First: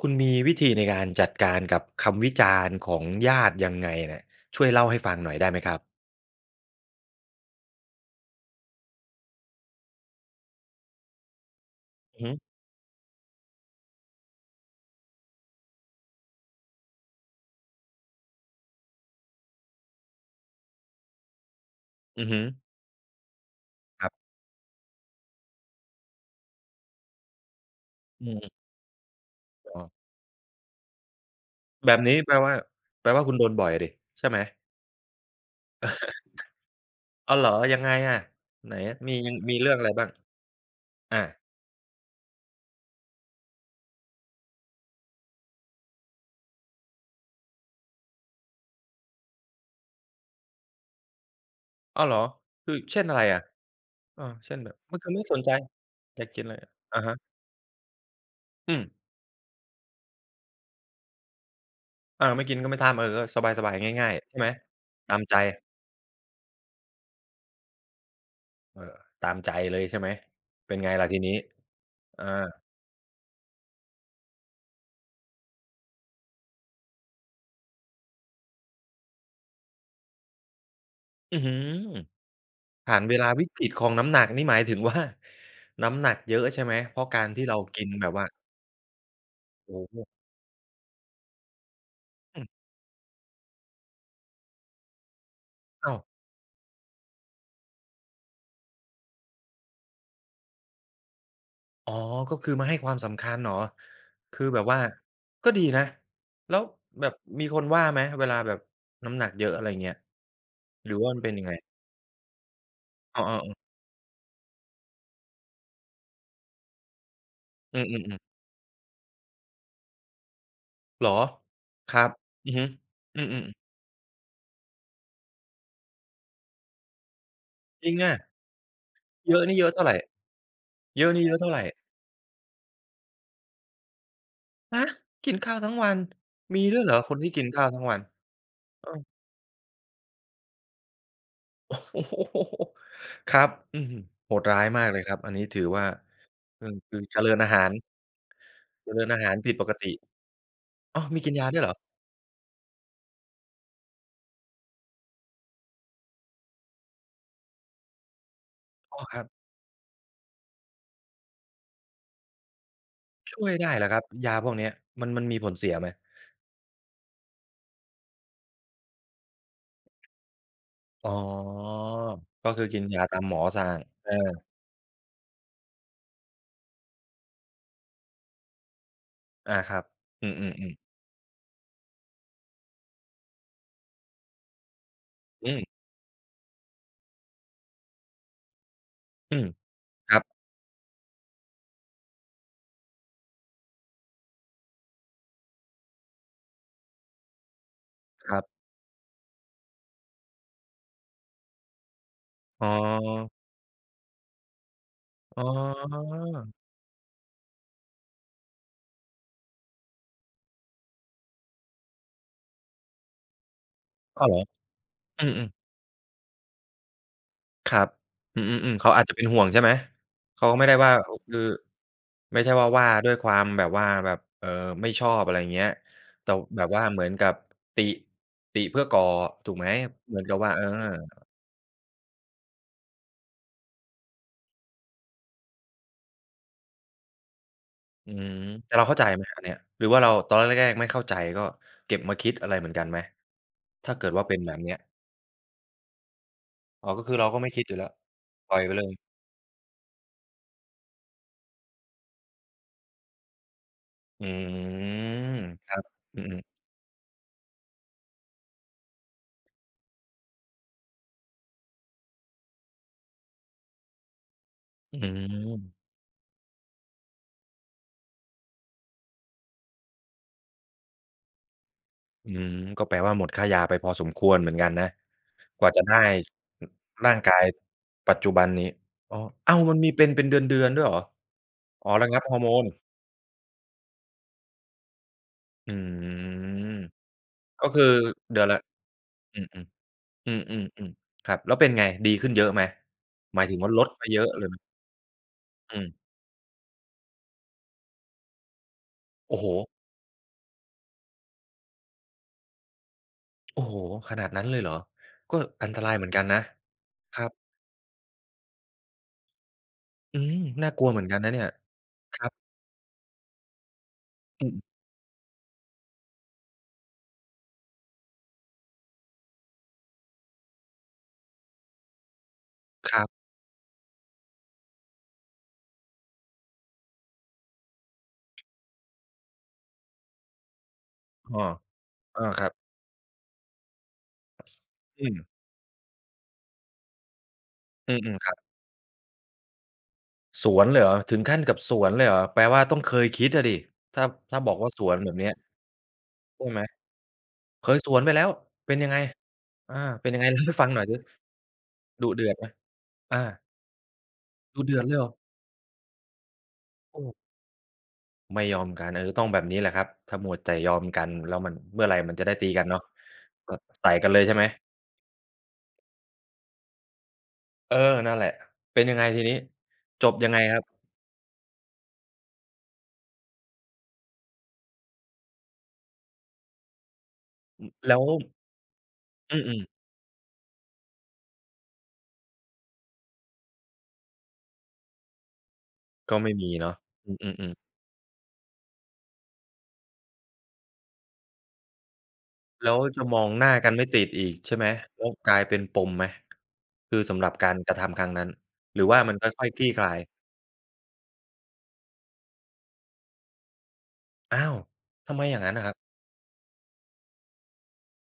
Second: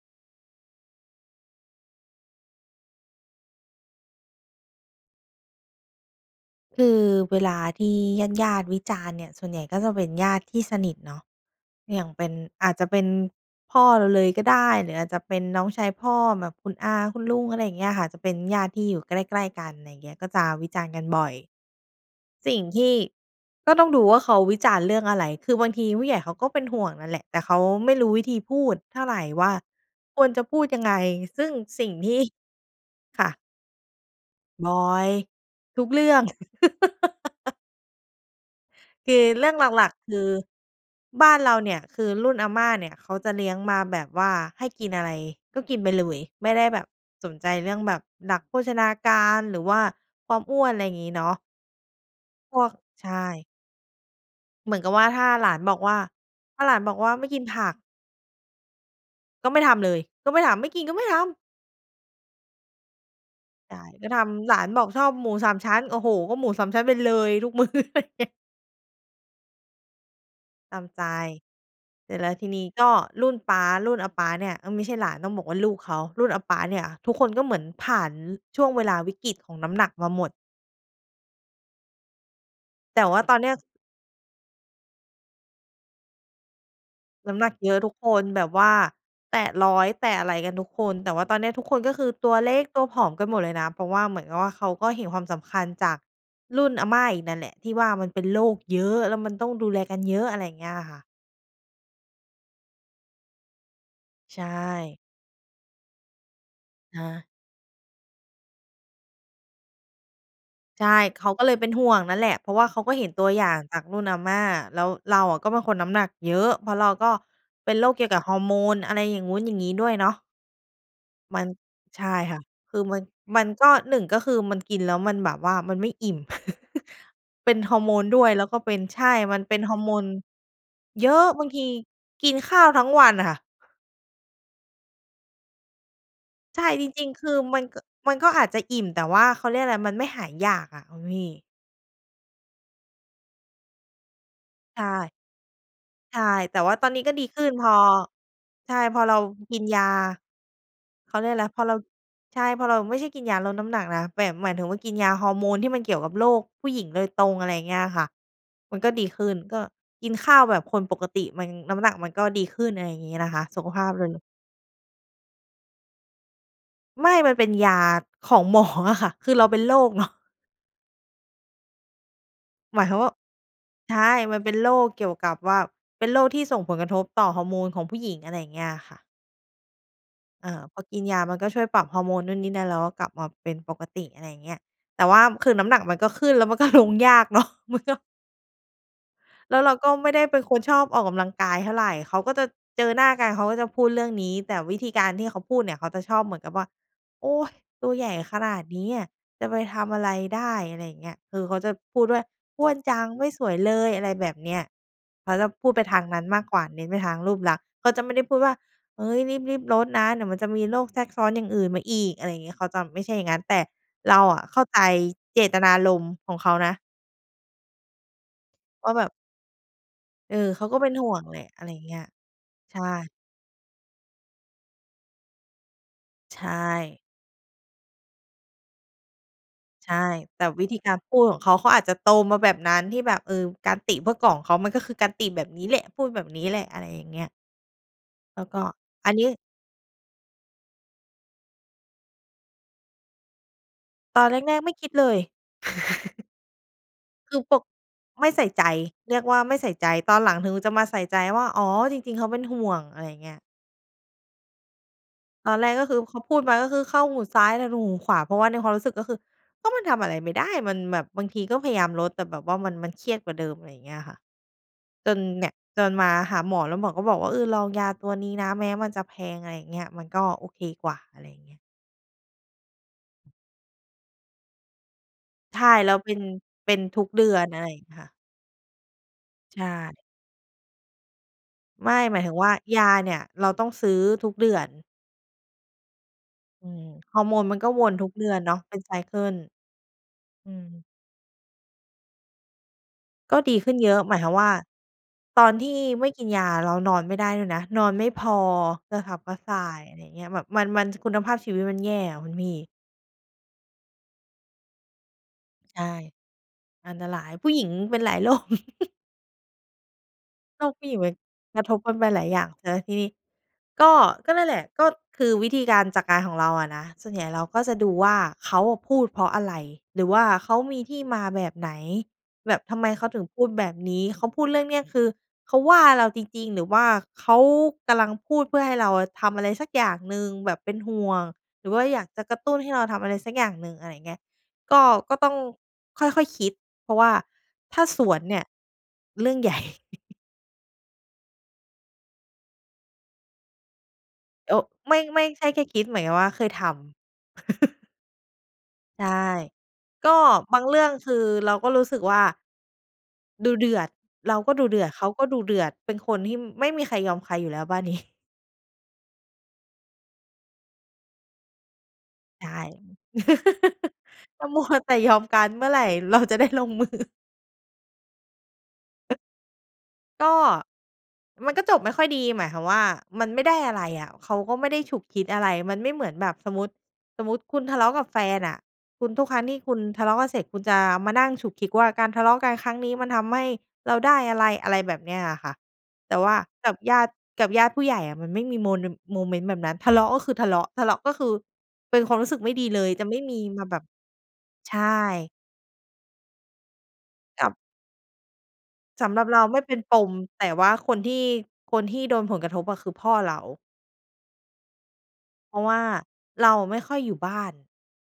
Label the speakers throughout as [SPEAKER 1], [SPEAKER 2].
[SPEAKER 1] คุณมีวิธีในการจัดการกับคำวิจารณ์ของญาติยังไงเนี่ย? ช่วยเล่าให้ฟังหน่อยได้ไหมครับ?
[SPEAKER 2] คือเวลาที่ญาติ ๆ วิจารณ์เนี่ย ส่วนใหญ่ก็จะเป็นญาติที่สนิทเนาะ อย่าง
[SPEAKER 1] อื
[SPEAKER 2] เป
[SPEAKER 1] อ
[SPEAKER 2] ็
[SPEAKER 1] ฮ
[SPEAKER 2] น
[SPEAKER 1] ึ
[SPEAKER 2] อาจจะเป็นพ่อเราเลยก็ได้ หรืออาจจะเป็นน้องชายพ่อ แบบคุณอา คุณลุง อะไรเงี้ยค่ะ จะเป็นญาติที่อยู่ใกล้ ๆ กัน ไรเงี้ย ก็จะวิจารณ์กันบ่อย
[SPEAKER 1] อือฮึ
[SPEAKER 2] สิ่งที่ ก็ต้องดู
[SPEAKER 1] ครับ
[SPEAKER 2] ว่า เขาวิจารณ์เรื่องอะไร คือบางทีผู้ใหญ่เขาก็เป็นห่วงนั่นแหละ แต่เขาไม่รู้วิ
[SPEAKER 1] อ
[SPEAKER 2] ธี
[SPEAKER 1] ืม
[SPEAKER 2] พูดเท่าไรว่า
[SPEAKER 1] อ้อ
[SPEAKER 2] ควรจะพูดยังไง ซึ่งสิ่
[SPEAKER 1] แบ
[SPEAKER 2] ง
[SPEAKER 1] บ
[SPEAKER 2] ท
[SPEAKER 1] นี้
[SPEAKER 2] ี่
[SPEAKER 1] แปลว่า แปลว่
[SPEAKER 2] ค
[SPEAKER 1] า
[SPEAKER 2] ่ะ
[SPEAKER 1] คุณโดนบ่อยอะสิใช่ไหม?
[SPEAKER 2] บ่อย ทุกเรื่อง
[SPEAKER 1] อ้าว เหรอ ยังไงอะ? ไหนอะ
[SPEAKER 2] ค
[SPEAKER 1] มี
[SPEAKER 2] ือ
[SPEAKER 1] ยัง
[SPEAKER 2] เรื่
[SPEAKER 1] ม
[SPEAKER 2] อ
[SPEAKER 1] ี
[SPEAKER 2] ง
[SPEAKER 1] เรื่อง
[SPEAKER 2] ห
[SPEAKER 1] อ
[SPEAKER 2] ล
[SPEAKER 1] ะ
[SPEAKER 2] ั
[SPEAKER 1] ไร
[SPEAKER 2] ก
[SPEAKER 1] บ้า
[SPEAKER 2] ๆ
[SPEAKER 1] ง?
[SPEAKER 2] คือ
[SPEAKER 1] อา
[SPEAKER 2] บ้านเราเนี่ย คือรุ่นอาม่าเนี่ย เขาจะเลี้ยงมาแบบว่าให้กินอะไรก็กินไปเลย ไม่ได้แบบสนใจเรื่องแบบหลักโภชนาการ หรือว่าความอ้วน ไรงี้เนาะ
[SPEAKER 1] อ้าว เหรอ
[SPEAKER 2] พว
[SPEAKER 1] ค
[SPEAKER 2] ก
[SPEAKER 1] ือ เช่
[SPEAKER 2] ใ
[SPEAKER 1] น
[SPEAKER 2] ช
[SPEAKER 1] อะไรอ
[SPEAKER 2] ่
[SPEAKER 1] ะ? เออ เช่น แบ
[SPEAKER 2] เหม
[SPEAKER 1] บ
[SPEAKER 2] ือนกับ
[SPEAKER 1] มัน
[SPEAKER 2] ว่
[SPEAKER 1] ค
[SPEAKER 2] า
[SPEAKER 1] ือ
[SPEAKER 2] ถ
[SPEAKER 1] ไม่
[SPEAKER 2] ้า
[SPEAKER 1] สน
[SPEAKER 2] ห
[SPEAKER 1] ใ
[SPEAKER 2] ล
[SPEAKER 1] จ
[SPEAKER 2] านบอกว่า
[SPEAKER 1] อยากกินอะไร
[SPEAKER 2] ถ้า
[SPEAKER 1] อะ?
[SPEAKER 2] หลานบ
[SPEAKER 1] อ
[SPEAKER 2] อก
[SPEAKER 1] ะ
[SPEAKER 2] ว
[SPEAKER 1] ฮ
[SPEAKER 2] ่า
[SPEAKER 1] ะ
[SPEAKER 2] ไม่กินผัก
[SPEAKER 1] อืม
[SPEAKER 2] ก็ไม่ทำเลย ก็ไม่ทำ ไม่กินก็ไม่ทำ
[SPEAKER 1] เออ ไม่กินก็ไม่ทำ เออ ก็สบา
[SPEAKER 2] ใช
[SPEAKER 1] ย
[SPEAKER 2] ่
[SPEAKER 1] ๆ
[SPEAKER 2] ก
[SPEAKER 1] ง่
[SPEAKER 2] ็
[SPEAKER 1] าย
[SPEAKER 2] ท
[SPEAKER 1] ๆ ใช่ไห
[SPEAKER 2] ำ
[SPEAKER 1] ม?
[SPEAKER 2] หลานบอกชอบ
[SPEAKER 1] ตาม
[SPEAKER 2] หมู
[SPEAKER 1] ใจ
[SPEAKER 2] สามชั้น โอ้โฮ! ก็หมูสามชั้นไปเลยทุก มื้อ
[SPEAKER 1] เออ ตามใจเลยใช่ไหม เป
[SPEAKER 2] ต
[SPEAKER 1] ็น
[SPEAKER 2] าม
[SPEAKER 1] ไง
[SPEAKER 2] ใจ
[SPEAKER 1] ล่ะทีนี้?
[SPEAKER 2] เสร็จ
[SPEAKER 1] อ
[SPEAKER 2] แล้วทีน
[SPEAKER 1] า
[SPEAKER 2] ี้ก็รุ่นป๊า รุ่นอาป๊าเนี่ย เอ๊ย ไม่ใช่หลาน ต้องบอกว่าลูกเขา รุ่นอาป๊าเนี่ยทุกคนก็เหมือนผ่าน ช่วงเวลาวิกฤตของน้ำหนักมาหมด
[SPEAKER 1] อื้อฮือ ผ่
[SPEAKER 2] แ
[SPEAKER 1] า
[SPEAKER 2] ต่
[SPEAKER 1] นเว
[SPEAKER 2] ว่า
[SPEAKER 1] ลา
[SPEAKER 2] ตอน
[SPEAKER 1] ว
[SPEAKER 2] เ
[SPEAKER 1] ิ
[SPEAKER 2] นี้ย
[SPEAKER 1] กฤตของน้ำหนักนี่หมายถึง ว่า น้ำหนักเยอะใช่ไหม? เพราะการ
[SPEAKER 2] น้
[SPEAKER 1] ท
[SPEAKER 2] ำ
[SPEAKER 1] ี่
[SPEAKER 2] หนั
[SPEAKER 1] เ
[SPEAKER 2] ก
[SPEAKER 1] รา
[SPEAKER 2] เยอ
[SPEAKER 1] ก
[SPEAKER 2] ะ
[SPEAKER 1] ิน
[SPEAKER 2] ทุก
[SPEAKER 1] แบ
[SPEAKER 2] ค
[SPEAKER 1] บว
[SPEAKER 2] น
[SPEAKER 1] ่า
[SPEAKER 2] แบบว่าแตะ ร
[SPEAKER 1] โอ
[SPEAKER 2] ้
[SPEAKER 1] ้
[SPEAKER 2] อย
[SPEAKER 1] โฮ
[SPEAKER 2] แตะอะไรกันทุกคน แต่ว่าตอนเนี้ยทุกคน ก็คือตัว
[SPEAKER 1] อืม
[SPEAKER 2] เล็ก ตัวผอมกันหมดเลยนะ เพราะว่าเหมือนกับว่าเขาก็เห็นความสำคัญจ
[SPEAKER 1] อ้
[SPEAKER 2] า
[SPEAKER 1] า
[SPEAKER 2] ก
[SPEAKER 1] ว
[SPEAKER 2] รุ่นอาม่าอีกนั่นแหละ ที่ว่ามันเป็นโรค เยอะ แล้วมันต้องดูแลกันเยอะ อะไรอย่างเงี้ยค่ะ
[SPEAKER 1] อ๋อ ก็คือมาให้ความสำคัญเหรอ? ค
[SPEAKER 2] ใช
[SPEAKER 1] ือแบบว่า
[SPEAKER 2] ่
[SPEAKER 1] ก็ดีนะ แล้ว
[SPEAKER 2] อะฮ
[SPEAKER 1] แบบ
[SPEAKER 2] ะ
[SPEAKER 1] มีคนว่าไหมเวลาแบบน้ำหนักเยอะ อะไรอย่างเงี้ย
[SPEAKER 2] ใช
[SPEAKER 1] หรื
[SPEAKER 2] ่
[SPEAKER 1] อว่ามั
[SPEAKER 2] เ
[SPEAKER 1] น
[SPEAKER 2] ข
[SPEAKER 1] เป
[SPEAKER 2] า
[SPEAKER 1] ็น
[SPEAKER 2] ก
[SPEAKER 1] ย
[SPEAKER 2] ็
[SPEAKER 1] ัง
[SPEAKER 2] เล
[SPEAKER 1] ไง?
[SPEAKER 2] ยเป็นห่วงนั่นแหละ เพราะเขาก็เห็น
[SPEAKER 1] อ้
[SPEAKER 2] ต
[SPEAKER 1] อ
[SPEAKER 2] ัวอย่
[SPEAKER 1] ๆ
[SPEAKER 2] า
[SPEAKER 1] ๆ
[SPEAKER 2] งจากรุ่นอาม่า แล้วเราอะก็เป็นคนน้ำหนักเยอะ เพราะเราก็เป็
[SPEAKER 1] อ
[SPEAKER 2] น
[SPEAKER 1] ื
[SPEAKER 2] โรคเกี่ยว
[SPEAKER 1] อ
[SPEAKER 2] กั
[SPEAKER 1] ๆ ๆ
[SPEAKER 2] บฮอร์โมน อะไรอย่างนู้นอย่างงี้ด้วยเนาะ
[SPEAKER 1] เหรอ?
[SPEAKER 2] มัน
[SPEAKER 1] ค
[SPEAKER 2] ใ
[SPEAKER 1] รั
[SPEAKER 2] ช
[SPEAKER 1] บ
[SPEAKER 2] ่ค่ะ
[SPEAKER 1] อือฮึ
[SPEAKER 2] คือมัน
[SPEAKER 1] อื
[SPEAKER 2] มั
[SPEAKER 1] ม
[SPEAKER 2] น
[SPEAKER 1] ๆ ๆ
[SPEAKER 2] ก็ 1 ก็คือมันกินแล้วมันแบบว่ามันไม่อิ่ม เป็นฮอร์
[SPEAKER 1] จ
[SPEAKER 2] โ
[SPEAKER 1] ร
[SPEAKER 2] ม
[SPEAKER 1] ิง
[SPEAKER 2] น
[SPEAKER 1] อะ?
[SPEAKER 2] ด้วย แล้วก็เป็น ใช่
[SPEAKER 1] เย
[SPEAKER 2] ม
[SPEAKER 1] อ
[SPEAKER 2] ั
[SPEAKER 1] ะ
[SPEAKER 2] น
[SPEAKER 1] น
[SPEAKER 2] เป
[SPEAKER 1] ี่
[SPEAKER 2] ็น
[SPEAKER 1] เยอ
[SPEAKER 2] ฮ
[SPEAKER 1] ะ
[SPEAKER 2] อ
[SPEAKER 1] เท
[SPEAKER 2] ร
[SPEAKER 1] ่
[SPEAKER 2] ์
[SPEAKER 1] า
[SPEAKER 2] โ
[SPEAKER 1] ไ
[SPEAKER 2] ม
[SPEAKER 1] ร
[SPEAKER 2] น
[SPEAKER 1] เย
[SPEAKER 2] เ
[SPEAKER 1] อ
[SPEAKER 2] ย
[SPEAKER 1] ะน
[SPEAKER 2] อ
[SPEAKER 1] ี่
[SPEAKER 2] ะ
[SPEAKER 1] เยอะ
[SPEAKER 2] บ
[SPEAKER 1] เท่
[SPEAKER 2] าง
[SPEAKER 1] าไร?
[SPEAKER 2] ที กินข้าวทั้งวันอะค่ะ
[SPEAKER 1] ฮะ! กินข้าวทั้งวัน
[SPEAKER 2] ใ
[SPEAKER 1] ม
[SPEAKER 2] ช่
[SPEAKER 1] ีด้ว
[SPEAKER 2] จ
[SPEAKER 1] ยเหรอ
[SPEAKER 2] ริง
[SPEAKER 1] คน
[SPEAKER 2] ๆ ค
[SPEAKER 1] ท
[SPEAKER 2] ื
[SPEAKER 1] ี่
[SPEAKER 2] อ
[SPEAKER 1] กิน
[SPEAKER 2] ม
[SPEAKER 1] ข
[SPEAKER 2] ั
[SPEAKER 1] ้า
[SPEAKER 2] น
[SPEAKER 1] ว
[SPEAKER 2] ก
[SPEAKER 1] ทั้งวัน?
[SPEAKER 2] มันก็อาจจะอิ่
[SPEAKER 1] อ
[SPEAKER 2] ม
[SPEAKER 1] ้า
[SPEAKER 2] แต่
[SPEAKER 1] ว
[SPEAKER 2] ว่า เขาเรียกอะไร มันไม่หายอยากอะคุณพี่
[SPEAKER 1] ครับ อื้อฮือ โหดร้าย
[SPEAKER 2] ใช
[SPEAKER 1] มากเลย
[SPEAKER 2] ่
[SPEAKER 1] ครับ อันนี้ถือว่า
[SPEAKER 2] ใช่ แต่
[SPEAKER 1] อื
[SPEAKER 2] ว่า
[SPEAKER 1] อ
[SPEAKER 2] ตอน
[SPEAKER 1] ค
[SPEAKER 2] น
[SPEAKER 1] ื
[SPEAKER 2] ี้
[SPEAKER 1] อ
[SPEAKER 2] ก็
[SPEAKER 1] เจ
[SPEAKER 2] ดี
[SPEAKER 1] ริญ
[SPEAKER 2] ขึ้
[SPEAKER 1] อา
[SPEAKER 2] น
[SPEAKER 1] ห
[SPEAKER 2] พ
[SPEAKER 1] าร
[SPEAKER 2] อ ใช่
[SPEAKER 1] เจ
[SPEAKER 2] พ
[SPEAKER 1] ร
[SPEAKER 2] อ
[SPEAKER 1] ิญ
[SPEAKER 2] เรา
[SPEAKER 1] อาหารผิ
[SPEAKER 2] ก
[SPEAKER 1] ด
[SPEAKER 2] ิน
[SPEAKER 1] ปก
[SPEAKER 2] ยา
[SPEAKER 1] ติ อ้อ
[SPEAKER 2] เข
[SPEAKER 1] ม
[SPEAKER 2] า
[SPEAKER 1] ี
[SPEAKER 2] เรี
[SPEAKER 1] ก
[SPEAKER 2] ย
[SPEAKER 1] ิ
[SPEAKER 2] ก
[SPEAKER 1] น
[SPEAKER 2] อะ
[SPEAKER 1] ย
[SPEAKER 2] ไร
[SPEAKER 1] าด้
[SPEAKER 2] พ
[SPEAKER 1] ว
[SPEAKER 2] อ
[SPEAKER 1] ยเหร
[SPEAKER 2] เรา
[SPEAKER 1] อ?
[SPEAKER 2] ใช่ พอเรา ไม่ใช่กินยาลดน้ำหนักนะ แบบหมายถึงว่า กินยาฮอร์โมนที่มันเกี่ยวกับโรคผู้หญิงโดยตรง อะไรอย่างเงี้ยอะค่ะ มันก็
[SPEAKER 1] อ๋
[SPEAKER 2] ด
[SPEAKER 1] อ
[SPEAKER 2] ี
[SPEAKER 1] ค
[SPEAKER 2] ข
[SPEAKER 1] รั
[SPEAKER 2] ึ้
[SPEAKER 1] บ
[SPEAKER 2] น ก็กินข้าวแบบคนปกติ มัน น้ำหนักมันก็ดีขึ้น อะไรอย่างงี้นะ
[SPEAKER 1] ช
[SPEAKER 2] คะ
[SPEAKER 1] ่วย
[SPEAKER 2] สุ
[SPEAKER 1] ไ
[SPEAKER 2] ข
[SPEAKER 1] ด้
[SPEAKER 2] ภ
[SPEAKER 1] เหร
[SPEAKER 2] า
[SPEAKER 1] อ
[SPEAKER 2] พ
[SPEAKER 1] คร
[SPEAKER 2] เ
[SPEAKER 1] ั
[SPEAKER 2] ล
[SPEAKER 1] บ
[SPEAKER 2] ย
[SPEAKER 1] ยาพวกเนี้ย มัน มันมีผลเสียไหม?
[SPEAKER 2] ไม่ มันเป็นยาของ หมออะค่ะ คือเราเป็นโรคเนาะ
[SPEAKER 1] อ๋อ ก็คือก
[SPEAKER 2] ห
[SPEAKER 1] ิ
[SPEAKER 2] ม
[SPEAKER 1] น
[SPEAKER 2] ายควา
[SPEAKER 1] ย
[SPEAKER 2] ม
[SPEAKER 1] า
[SPEAKER 2] ว่า
[SPEAKER 1] ตามหมอสั่ง
[SPEAKER 2] ใช
[SPEAKER 1] เอ
[SPEAKER 2] ่
[SPEAKER 1] อ
[SPEAKER 2] มันเป็นโรคเกี่ยวกับว่า เป็นโรคที่ส่งผลกระทบต่อฮอร์โมนของผู้หญิง อะไรอย่างเงี้ยอะค่ะ
[SPEAKER 1] อา ครับ อื
[SPEAKER 2] เอ
[SPEAKER 1] ม
[SPEAKER 2] อ
[SPEAKER 1] ๆ ๆ
[SPEAKER 2] พอกินยามันก็ช่วยปรับฮอร์โมนนู่นนี่นั่น แล้วก็กลับมาเป็นปกติ อะไรอย่างเงี้ย แต่ว่าค
[SPEAKER 1] อ
[SPEAKER 2] ือ
[SPEAKER 1] ืม
[SPEAKER 2] น้ำหนักมันก็ขึ้นแล้วมันก็ ลง ยาก เนาะ มันก็
[SPEAKER 1] อืม
[SPEAKER 2] แล้วเราก็ไม
[SPEAKER 1] ค
[SPEAKER 2] ่
[SPEAKER 1] ร
[SPEAKER 2] ไ
[SPEAKER 1] ั
[SPEAKER 2] ด้
[SPEAKER 1] บ
[SPEAKER 2] เป็นคนชอบออกกำลังกายเท่าไร เขาก็จะ เจอหน้ากัน เขาก็จะพูดเรื่องนี้ แต่วิธีการที่เขาพูดเนี่ย เขาจะชอบเหมือนกับว่า "โอ๊ย! ตัวใหญ่
[SPEAKER 1] ค
[SPEAKER 2] ข
[SPEAKER 1] รับ
[SPEAKER 2] นาดนี้อะจะไปทำอะไรได้" อะไรอย่างเงี้ย คือเขาจะพูดว่า "อ
[SPEAKER 1] อ๋
[SPEAKER 2] ้วนจัง ไม่
[SPEAKER 1] อ
[SPEAKER 2] สวยเลย" อะไรแบบเนี้ย เขา
[SPEAKER 1] อ๋
[SPEAKER 2] จะพูดไปทางนั้นมาก
[SPEAKER 1] อ
[SPEAKER 2] กว่า เน้นไปทางรูปลักษณ์ เขาจะไม่ได้พูดว่า "เฮ้ย รีบ ๆ ลดนะ เดี๋ยวมันจะมีโรคแทรกซ้อนอย่างอื่นมาอีก" อะไรอย่างนี้ เขาจะไม่ใช่อย่างงั้น แต่เรา
[SPEAKER 1] อ้าว เห
[SPEAKER 2] อ
[SPEAKER 1] รอ?
[SPEAKER 2] ะเข้าใจ
[SPEAKER 1] อื
[SPEAKER 2] เจ
[SPEAKER 1] ม ๆ
[SPEAKER 2] ตนารมณ์ของเขานะ
[SPEAKER 1] ครับ อืม ๆ ๆ เข
[SPEAKER 2] ก็
[SPEAKER 1] าอ
[SPEAKER 2] แบ
[SPEAKER 1] าจ
[SPEAKER 2] บ
[SPEAKER 1] จะเป็นห่วงใช่ไหม?
[SPEAKER 2] เอ
[SPEAKER 1] เขา
[SPEAKER 2] อ
[SPEAKER 1] ก็
[SPEAKER 2] เข
[SPEAKER 1] ไม่
[SPEAKER 2] า
[SPEAKER 1] ได
[SPEAKER 2] ก
[SPEAKER 1] ้
[SPEAKER 2] ็เป
[SPEAKER 1] ว
[SPEAKER 2] ็
[SPEAKER 1] ่
[SPEAKER 2] น
[SPEAKER 1] า
[SPEAKER 2] ห่วง
[SPEAKER 1] ค
[SPEAKER 2] แห
[SPEAKER 1] ื
[SPEAKER 2] ล
[SPEAKER 1] อ
[SPEAKER 2] ะ อะไรอย่างเงี้ย
[SPEAKER 1] ไม่ใช่ว่า
[SPEAKER 2] ใช่
[SPEAKER 1] ว่าด้วยความแบบว่าแบบ เอ่อ ไม่ชอบ อะไรอย่างเงี้ย แต่
[SPEAKER 2] ใช
[SPEAKER 1] แบบว่า
[SPEAKER 2] ่
[SPEAKER 1] เหมือนกับติ ติเพื่อก่อถูกไหม?
[SPEAKER 2] ใช่
[SPEAKER 1] เหมือนกั
[SPEAKER 2] แ
[SPEAKER 1] บ
[SPEAKER 2] ต่
[SPEAKER 1] ว่า เอ
[SPEAKER 2] วิธีการพู
[SPEAKER 1] อ
[SPEAKER 2] ดของเขา เขาอาจจะโตมาแบบนั้น ที่แบบ เออ การติเพื่อก่อของเขา มันก็คือการติแบบนี้แหละ พูดแบบนี้แหละ อะไรอย่างเงี้ย
[SPEAKER 1] อืม
[SPEAKER 2] แล้วก็
[SPEAKER 1] แต่เราเข้าใจ
[SPEAKER 2] อัน
[SPEAKER 1] ไ
[SPEAKER 2] น
[SPEAKER 1] ห
[SPEAKER 2] ี
[SPEAKER 1] ม
[SPEAKER 2] ้
[SPEAKER 1] อันเนี้ย? หรือว่าเราตอนแรก ๆ ไม่เข้าใจ ก็เก็บมาคิดอะไรเหมือนกันไหม? ถ้าเกิด
[SPEAKER 2] ต
[SPEAKER 1] ว
[SPEAKER 2] อ
[SPEAKER 1] ่า
[SPEAKER 2] น
[SPEAKER 1] เป
[SPEAKER 2] แ
[SPEAKER 1] ็นแบ
[SPEAKER 2] ร
[SPEAKER 1] บ
[SPEAKER 2] ก ๆ
[SPEAKER 1] เ
[SPEAKER 2] ไ
[SPEAKER 1] น
[SPEAKER 2] ม
[SPEAKER 1] ี
[SPEAKER 2] ่
[SPEAKER 1] ้ย
[SPEAKER 2] คิดเลย
[SPEAKER 1] อ๋อ ก็คือเรา
[SPEAKER 2] คื
[SPEAKER 1] ก็
[SPEAKER 2] อ
[SPEAKER 1] ไม่
[SPEAKER 2] ป
[SPEAKER 1] คิ
[SPEAKER 2] ก
[SPEAKER 1] ดอยู่แล้ว
[SPEAKER 2] ไม่ใส่
[SPEAKER 1] ปล่อ
[SPEAKER 2] ใ
[SPEAKER 1] ย
[SPEAKER 2] จ
[SPEAKER 1] ไปเลย
[SPEAKER 2] เรียกว่าไม่ใส่ใจ ตอนหลังถึงจะมาใส่ใจว่า อ๋อ จริง ๆ เขาเป็นห่วง อะไรอย่างเงี้ย
[SPEAKER 1] อืม
[SPEAKER 2] ตอนแร
[SPEAKER 1] คร
[SPEAKER 2] ก
[SPEAKER 1] ั
[SPEAKER 2] ก็
[SPEAKER 1] บ
[SPEAKER 2] คือเข
[SPEAKER 1] อื
[SPEAKER 2] าพู
[SPEAKER 1] อ
[SPEAKER 2] ด
[SPEAKER 1] ๆ
[SPEAKER 2] มาก็คือเข้าหูซ้ายทะลุหูขวา เพราะว่าในความรู้สึก ก็คือ ก็มันทำอะไรไม่ได้ มันแบบบางทีก็พยายามลด แต่แบบว่ามัน มันเครียดกว่าเดิม อะไรอย่างเงี้ยค่ะ
[SPEAKER 1] อื
[SPEAKER 2] จนเนี่ย
[SPEAKER 1] ม
[SPEAKER 2] จนมาหาหมอ แล้วหมอก็บอกว่า "เออ ลองยาตัวนี้นะ แม้มันจะแพง" อะไรอย่างเงี้ย "มันก็โอเคกว่า" อะไรเงี้ย
[SPEAKER 1] อืม ก็แปลว่าหมดค่ายาไปพอสมควรเหมือนกันนะ
[SPEAKER 2] ใช
[SPEAKER 1] ก
[SPEAKER 2] ่
[SPEAKER 1] ว่าจะ
[SPEAKER 2] แล้
[SPEAKER 1] ได้
[SPEAKER 2] วเป็น เป็นทุก
[SPEAKER 1] ร่า
[SPEAKER 2] เ
[SPEAKER 1] ง
[SPEAKER 2] ดื
[SPEAKER 1] กา
[SPEAKER 2] อ
[SPEAKER 1] ย
[SPEAKER 2] น อะไรเงี้ยค่ะ
[SPEAKER 1] ปัจจุบันนี้ อ๋อ อ้า
[SPEAKER 2] ใช
[SPEAKER 1] ว มันมี
[SPEAKER 2] ่
[SPEAKER 1] เป็น เป็นเดือน ๆ ด้วยเหรอ? อ๋
[SPEAKER 2] ไ
[SPEAKER 1] อ
[SPEAKER 2] ม่
[SPEAKER 1] ระ
[SPEAKER 2] ห
[SPEAKER 1] ง
[SPEAKER 2] ม
[SPEAKER 1] ั
[SPEAKER 2] าย
[SPEAKER 1] บ
[SPEAKER 2] ถึ
[SPEAKER 1] ฮ
[SPEAKER 2] ง
[SPEAKER 1] อร์
[SPEAKER 2] ว
[SPEAKER 1] โ
[SPEAKER 2] ่
[SPEAKER 1] ม
[SPEAKER 2] า ย
[SPEAKER 1] น
[SPEAKER 2] าเนี่ยเราต้องซื้อทุกเดือน
[SPEAKER 1] อื
[SPEAKER 2] อื
[SPEAKER 1] ม
[SPEAKER 2] ม ฮอร์โมนมัน
[SPEAKER 1] ก
[SPEAKER 2] ก
[SPEAKER 1] ็
[SPEAKER 2] ็
[SPEAKER 1] ค
[SPEAKER 2] ว
[SPEAKER 1] ือ
[SPEAKER 2] นทุกเดือ
[SPEAKER 1] เด
[SPEAKER 2] น
[SPEAKER 1] ือน
[SPEAKER 2] เนา
[SPEAKER 1] ล
[SPEAKER 2] ะ
[SPEAKER 1] ะ
[SPEAKER 2] เป็น ไซเกิล
[SPEAKER 1] อืม ๆ อื
[SPEAKER 2] อืม
[SPEAKER 1] ม ๆ ๆ ครับ แล้วเป็นไง? ดีขึ้นเยอะไหม?
[SPEAKER 2] ก็
[SPEAKER 1] หมาย
[SPEAKER 2] ด
[SPEAKER 1] ถึ
[SPEAKER 2] ี
[SPEAKER 1] ง
[SPEAKER 2] ข
[SPEAKER 1] ว่
[SPEAKER 2] ึ
[SPEAKER 1] า
[SPEAKER 2] ้น
[SPEAKER 1] ล
[SPEAKER 2] เย
[SPEAKER 1] ด
[SPEAKER 2] อะ
[SPEAKER 1] ไป
[SPEAKER 2] หม
[SPEAKER 1] เ
[SPEAKER 2] า
[SPEAKER 1] ย
[SPEAKER 2] ย
[SPEAKER 1] อ
[SPEAKER 2] ค
[SPEAKER 1] ะ
[SPEAKER 2] วาม
[SPEAKER 1] เ
[SPEAKER 2] ว
[SPEAKER 1] ลย
[SPEAKER 2] ่า
[SPEAKER 1] ไหม?
[SPEAKER 2] ตอนที
[SPEAKER 1] อ
[SPEAKER 2] ่
[SPEAKER 1] ืม
[SPEAKER 2] ไม่กินยาเรานอนไม่ได้ด้วยนะ นอนไม่พอ กระสับกร
[SPEAKER 1] โอ
[SPEAKER 2] ะ
[SPEAKER 1] ้โฮ
[SPEAKER 2] ส่าย อะไรอย่างเงี้ย แบบมัน มัน คุณภาพชีวิตมันแย่อะคุณพี่
[SPEAKER 1] โอ้โฮ ขนาดนั้นเลยเหรอ? ก็อัน
[SPEAKER 2] ใช
[SPEAKER 1] ต
[SPEAKER 2] ่
[SPEAKER 1] รายเหมือนกันนะ
[SPEAKER 2] อันตร
[SPEAKER 1] คร
[SPEAKER 2] า
[SPEAKER 1] ั
[SPEAKER 2] ย
[SPEAKER 1] บ
[SPEAKER 2] ผู้หญิงเป็นหลายโรค
[SPEAKER 1] อืม
[SPEAKER 2] ก
[SPEAKER 1] น
[SPEAKER 2] ็
[SPEAKER 1] ่าก
[SPEAKER 2] ผู
[SPEAKER 1] ลั
[SPEAKER 2] ้
[SPEAKER 1] ว
[SPEAKER 2] หญิ
[SPEAKER 1] เ
[SPEAKER 2] ง
[SPEAKER 1] หมื
[SPEAKER 2] เ
[SPEAKER 1] อ
[SPEAKER 2] ป
[SPEAKER 1] น
[SPEAKER 2] ็น
[SPEAKER 1] กันนะเนี่ย
[SPEAKER 2] กระทบกันไป
[SPEAKER 1] ค
[SPEAKER 2] หล
[SPEAKER 1] ร
[SPEAKER 2] า
[SPEAKER 1] ั
[SPEAKER 2] ย
[SPEAKER 1] บ
[SPEAKER 2] อย่าง แต่แล้วทีนี้ ก็ ก็นั่
[SPEAKER 1] อ
[SPEAKER 2] น
[SPEAKER 1] ื
[SPEAKER 2] แหล
[SPEAKER 1] อ
[SPEAKER 2] ะ ก็คือวิธีการจัดการของเราอะนะ ส่วนใหญ่เราก็จะดูว่า เขาอะพูดเพราะอะไร หรือว่าเขามีที่มาแบบไหน แบบทำไม
[SPEAKER 1] คร
[SPEAKER 2] เข
[SPEAKER 1] ั
[SPEAKER 2] า
[SPEAKER 1] บ
[SPEAKER 2] ถึงพูดแบบนี้ เขาพูดเรื่องเนี่ย คือเขาว่าเราจริง ๆ หรือว่าเขากำลังพูดเพื่อให้เราอะ ทำอะไรสักอย่างหนึ่ง แบบเป็นห่วง
[SPEAKER 1] อ้อ
[SPEAKER 2] หรือว่าอยากจ
[SPEAKER 1] อ
[SPEAKER 2] ะ
[SPEAKER 1] า
[SPEAKER 2] กระ
[SPEAKER 1] คร
[SPEAKER 2] ต
[SPEAKER 1] ั
[SPEAKER 2] ุ
[SPEAKER 1] บ
[SPEAKER 2] ้นให้เราทำอะไรสักอย่างหนึ่ง อะไรเงี้ย ก็
[SPEAKER 1] อ
[SPEAKER 2] ก็
[SPEAKER 1] ื
[SPEAKER 2] ต
[SPEAKER 1] ม
[SPEAKER 2] ้องค่อย ๆ คิด เพราะว่าถ้า
[SPEAKER 1] อื
[SPEAKER 2] ส
[SPEAKER 1] ม
[SPEAKER 2] วน
[SPEAKER 1] ๆ คร
[SPEAKER 2] เน
[SPEAKER 1] ับ
[SPEAKER 2] ี่ย เรื่อง ใหญ่
[SPEAKER 1] สวนเลยเหรอ? ถึงขั้นกับสวนเลยเหรอ? แปลว่า ต้องเคยคิดอะสิ ถ้า ถ้าบ
[SPEAKER 2] โอ
[SPEAKER 1] อก
[SPEAKER 2] ้
[SPEAKER 1] ว่า ส
[SPEAKER 2] ไ
[SPEAKER 1] ว
[SPEAKER 2] ม
[SPEAKER 1] น
[SPEAKER 2] ่
[SPEAKER 1] แบ
[SPEAKER 2] ไ
[SPEAKER 1] บ
[SPEAKER 2] ม
[SPEAKER 1] เน
[SPEAKER 2] ่
[SPEAKER 1] ี้ย
[SPEAKER 2] ใช่แค่คิด เหมือนกับว่าเค
[SPEAKER 1] ใช
[SPEAKER 2] ย
[SPEAKER 1] ่ไหม?
[SPEAKER 2] ทำ
[SPEAKER 1] เคยสวนไปแล้ว เป็นยังไง?
[SPEAKER 2] ใช่
[SPEAKER 1] อา เ
[SPEAKER 2] ก
[SPEAKER 1] ป็
[SPEAKER 2] ็
[SPEAKER 1] นยังไง เล่าให
[SPEAKER 2] บ
[SPEAKER 1] ้
[SPEAKER 2] า
[SPEAKER 1] ฟ
[SPEAKER 2] ง
[SPEAKER 1] ัง
[SPEAKER 2] เร
[SPEAKER 1] หน
[SPEAKER 2] ื่
[SPEAKER 1] ่อย
[SPEAKER 2] อง
[SPEAKER 1] สิ
[SPEAKER 2] คือ เราก็รู้สึก
[SPEAKER 1] ดุ
[SPEAKER 2] ว่
[SPEAKER 1] เด
[SPEAKER 2] า
[SPEAKER 1] ือดไหม? อา
[SPEAKER 2] ดุเดือด เราก็
[SPEAKER 1] ด
[SPEAKER 2] ด
[SPEAKER 1] ุ
[SPEAKER 2] ุ
[SPEAKER 1] เด
[SPEAKER 2] เ
[SPEAKER 1] ื
[SPEAKER 2] ด
[SPEAKER 1] อ
[SPEAKER 2] ื
[SPEAKER 1] ด
[SPEAKER 2] อด
[SPEAKER 1] เลยเ
[SPEAKER 2] เ
[SPEAKER 1] ห
[SPEAKER 2] ข
[SPEAKER 1] ร
[SPEAKER 2] า
[SPEAKER 1] อ?
[SPEAKER 2] ก็ดุเดือด เป็นคนที่ไม่มีใค
[SPEAKER 1] โ
[SPEAKER 2] ร
[SPEAKER 1] อ
[SPEAKER 2] ย
[SPEAKER 1] ้
[SPEAKER 2] อมใครอยู่แล้วบ้าน นี้
[SPEAKER 1] ไม่ยอมกัน เออ ต้องแบบนี้แหละครับ ถ้ามัวแต่ยอมกัน แล้วมัน เมื่อไรมันจะได้
[SPEAKER 2] ใ
[SPEAKER 1] ต
[SPEAKER 2] ช
[SPEAKER 1] ี
[SPEAKER 2] ่
[SPEAKER 1] กันเนาะ ก็ใส่กันเลยใช่
[SPEAKER 2] ถ
[SPEAKER 1] ไ
[SPEAKER 2] ้
[SPEAKER 1] หม?
[SPEAKER 2] ามัว แต่ยอมกัน เมื่อไรเรา จะได้ลงมือ
[SPEAKER 1] เออ นั่นแหละ เป็นยังไงทีนี้จบ
[SPEAKER 2] ก
[SPEAKER 1] ยัง
[SPEAKER 2] ็
[SPEAKER 1] ไงครับ?
[SPEAKER 2] มันก็จบไม่ค่อยดี หมายความว่ามันไม่ได้อะไรอะ เขาก็ไม่ได้ฉุกคิด อะไร มันไม่เหมือนแบบสมมุติ สมมติคุ
[SPEAKER 1] อ
[SPEAKER 2] ณ
[SPEAKER 1] ือ
[SPEAKER 2] ทะเลา
[SPEAKER 1] แ
[SPEAKER 2] ะ
[SPEAKER 1] ล้
[SPEAKER 2] ก
[SPEAKER 1] ว
[SPEAKER 2] ับแฟนน่ะ คุณ ทุก
[SPEAKER 1] อ
[SPEAKER 2] ค
[SPEAKER 1] ื
[SPEAKER 2] รั้งที่
[SPEAKER 1] อ ๆ
[SPEAKER 2] คุณทะเลาะกันเสร็จ คุณจะมานั่งฉุกคิดว่า "การทะเลาะกันครั้งนี้ มันทำให้เราได้อะไร?" อะไรแบบเนี้ยอะคะ
[SPEAKER 1] ก
[SPEAKER 2] แต
[SPEAKER 1] ็
[SPEAKER 2] ่ว
[SPEAKER 1] ไม่
[SPEAKER 2] ่า
[SPEAKER 1] มีเน
[SPEAKER 2] ก
[SPEAKER 1] า
[SPEAKER 2] ั
[SPEAKER 1] ะ
[SPEAKER 2] บญาต
[SPEAKER 1] อื
[SPEAKER 2] ิ กับ
[SPEAKER 1] ม ๆ ๆ
[SPEAKER 2] ญาติผู้ใหญ่อะ มันไม่มีโมนึม โมเมนต์แบบนั้น ทะเลาะก็คือทะเลาะ ทะเลาะก็คือเป็นความรู้สึกไม่ด
[SPEAKER 1] แ
[SPEAKER 2] ี
[SPEAKER 1] ล้
[SPEAKER 2] เ
[SPEAKER 1] ว
[SPEAKER 2] ลย
[SPEAKER 1] จ
[SPEAKER 2] จ
[SPEAKER 1] ะ
[SPEAKER 2] ะไม
[SPEAKER 1] ม
[SPEAKER 2] ่
[SPEAKER 1] อง
[SPEAKER 2] มี
[SPEAKER 1] หน้า
[SPEAKER 2] มา
[SPEAKER 1] กัน
[SPEAKER 2] แบ
[SPEAKER 1] ไม
[SPEAKER 2] บ
[SPEAKER 1] ่ติดอีกใช่ไหม
[SPEAKER 2] ใช่
[SPEAKER 1] แล้วกลายเป็นปมไหม? คือสำหรับ
[SPEAKER 2] กั
[SPEAKER 1] กา
[SPEAKER 2] บ
[SPEAKER 1] รกระทำครั้งนั้น หรือว่า
[SPEAKER 2] ส
[SPEAKER 1] มั
[SPEAKER 2] ำห
[SPEAKER 1] น
[SPEAKER 2] รั
[SPEAKER 1] ค
[SPEAKER 2] บเรา
[SPEAKER 1] ่อย
[SPEAKER 2] ไม
[SPEAKER 1] ๆ ค
[SPEAKER 2] ่
[SPEAKER 1] ลี่
[SPEAKER 2] เป็น
[SPEAKER 1] คลา
[SPEAKER 2] ป
[SPEAKER 1] ย?
[SPEAKER 2] ม แต่ว่าคนที่ คนที่โดนผลกระทบอะคือพ่อเรา
[SPEAKER 1] อ้าว ทำไมอย่างนั
[SPEAKER 2] เ
[SPEAKER 1] ้
[SPEAKER 2] พ
[SPEAKER 1] น
[SPEAKER 2] ร
[SPEAKER 1] น
[SPEAKER 2] า
[SPEAKER 1] ่
[SPEAKER 2] ะ
[SPEAKER 1] ะค
[SPEAKER 2] ว
[SPEAKER 1] รับ?
[SPEAKER 2] ่าเราอะไม่ค่อยอยู่บ้าน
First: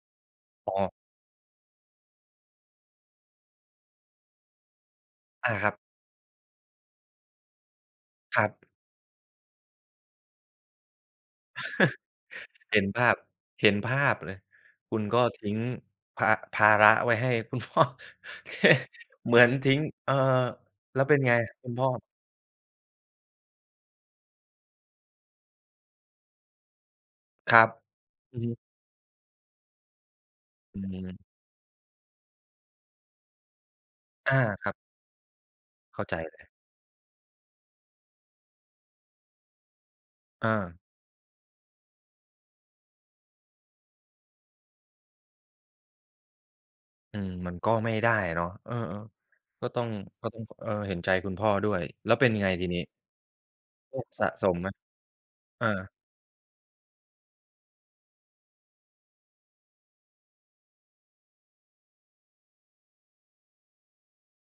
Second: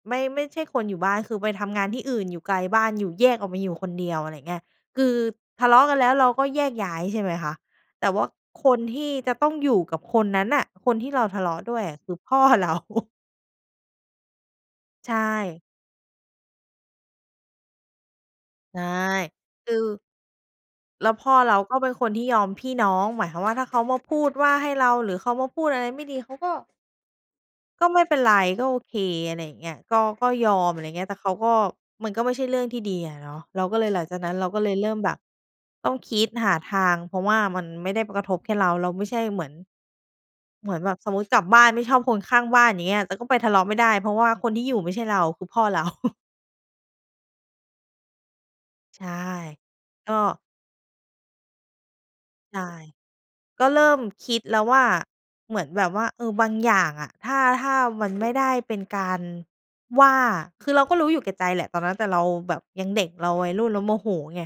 [SPEAKER 2] ไม่ ไม่ใช่
[SPEAKER 1] อ๋
[SPEAKER 2] คน
[SPEAKER 1] อ
[SPEAKER 2] อยู่บ้าน คือไปทำงานที่อื่นอยู่ไกลบ้าน อยู่แยกออกมาอยู่คนเดียว อะไรอย่างเงี้ย คือ
[SPEAKER 1] อา
[SPEAKER 2] ท
[SPEAKER 1] ค
[SPEAKER 2] ะ
[SPEAKER 1] รั
[SPEAKER 2] เล
[SPEAKER 1] บ
[SPEAKER 2] าะกันแล้ว เราก็แยกย้ายใช่ไหมคะ แต่ว่า
[SPEAKER 1] ครับ
[SPEAKER 2] คนที่จะต้องอยู่กับคนนั้นน่ะ คนที่เราทะเลาะด้วยคือ พ่อเรา
[SPEAKER 1] เห็นภาพ เห็นภาพเลย คุณ
[SPEAKER 2] ใช
[SPEAKER 1] ก็ทิ้ง
[SPEAKER 2] ่
[SPEAKER 1] ภา ภาระไว้ให้ คุณพ่อ โอเค
[SPEAKER 2] ใช่
[SPEAKER 1] เหมือน
[SPEAKER 2] ค
[SPEAKER 1] ทิ
[SPEAKER 2] ือ
[SPEAKER 1] ้ง เอ่อ แล้
[SPEAKER 2] แ
[SPEAKER 1] ว
[SPEAKER 2] ล้
[SPEAKER 1] เป
[SPEAKER 2] ว
[SPEAKER 1] ็น
[SPEAKER 2] พ่
[SPEAKER 1] ไง
[SPEAKER 2] อเรา
[SPEAKER 1] คุ
[SPEAKER 2] ก
[SPEAKER 1] ณ
[SPEAKER 2] ็
[SPEAKER 1] พ
[SPEAKER 2] เป
[SPEAKER 1] ่
[SPEAKER 2] ็
[SPEAKER 1] อ?
[SPEAKER 2] นคนที่ยอมพี่น้อง หมายความว่า ถ้าเขามาพูดว่าให้เรา หรือเขามาพูดอะไร ไม่ดี เขาก็
[SPEAKER 1] ครับ
[SPEAKER 2] ก็ไม่ เป็นไร
[SPEAKER 1] อือฮึ
[SPEAKER 2] ก็โอเค อะไรอย่างเงี้ย ก็ ก็ยอม อ
[SPEAKER 1] อ
[SPEAKER 2] ะไ
[SPEAKER 1] ื
[SPEAKER 2] รเงี้ย แต่เ
[SPEAKER 1] ม
[SPEAKER 2] ขาก็ มันก็ไม่ใช่เรื่องที่ดีอะเนาะ เราก็เลย หลังจากนั
[SPEAKER 1] อ
[SPEAKER 2] ้น
[SPEAKER 1] า
[SPEAKER 2] เราก็
[SPEAKER 1] ค
[SPEAKER 2] เล
[SPEAKER 1] รั
[SPEAKER 2] ย
[SPEAKER 1] บ
[SPEAKER 2] เริ่มแบบต้อ
[SPEAKER 1] เ
[SPEAKER 2] ง
[SPEAKER 1] ข้า
[SPEAKER 2] ค
[SPEAKER 1] ใจ
[SPEAKER 2] ิด
[SPEAKER 1] เลย
[SPEAKER 2] หาทาง เพราะว่ามันไม่ได้มากระทบแค่เรา เราไม่ใช่เหมือน
[SPEAKER 1] อ
[SPEAKER 2] เหมื
[SPEAKER 1] า
[SPEAKER 2] อนแบบสมมุติกลับบ้านไม่ชอบคนข้างบ้าน อย่างเงี้ย แต่ก็ไปทะเลาะไม่ได้ เพราะว่าคนที่อยู่ไม่ใช่เรา คือพ่อเรา
[SPEAKER 1] อืม มันก็ไม่ได้อะเนาะ เออ
[SPEAKER 2] ใช่
[SPEAKER 1] ๆ ก็ต้อง
[SPEAKER 2] ก็
[SPEAKER 1] ก็ต้อง เออ เห็นใจคุณพ่อด้วย แล้วเป็นไง
[SPEAKER 2] ใช่
[SPEAKER 1] ทีนี้?
[SPEAKER 2] ก็เริ
[SPEAKER 1] โ
[SPEAKER 2] ่
[SPEAKER 1] ร
[SPEAKER 2] ม
[SPEAKER 1] คส
[SPEAKER 2] ค
[SPEAKER 1] ะ
[SPEAKER 2] ิด
[SPEAKER 1] ส
[SPEAKER 2] แล
[SPEAKER 1] ม
[SPEAKER 2] ้
[SPEAKER 1] ไ
[SPEAKER 2] ว
[SPEAKER 1] หม?
[SPEAKER 2] ว่า เหมื
[SPEAKER 1] อ
[SPEAKER 2] อนแบ
[SPEAKER 1] า
[SPEAKER 2] บว่า เออ บางอย่างอะ ถ้า ถ้ามัน ไม่ได้เป็นการ ว่า คือเราก็รู้อยู่แก่ใจแหละตอนนั้น แต่เราแบบยังเด็ก เราวัยรุ่นแล้วโมโหไง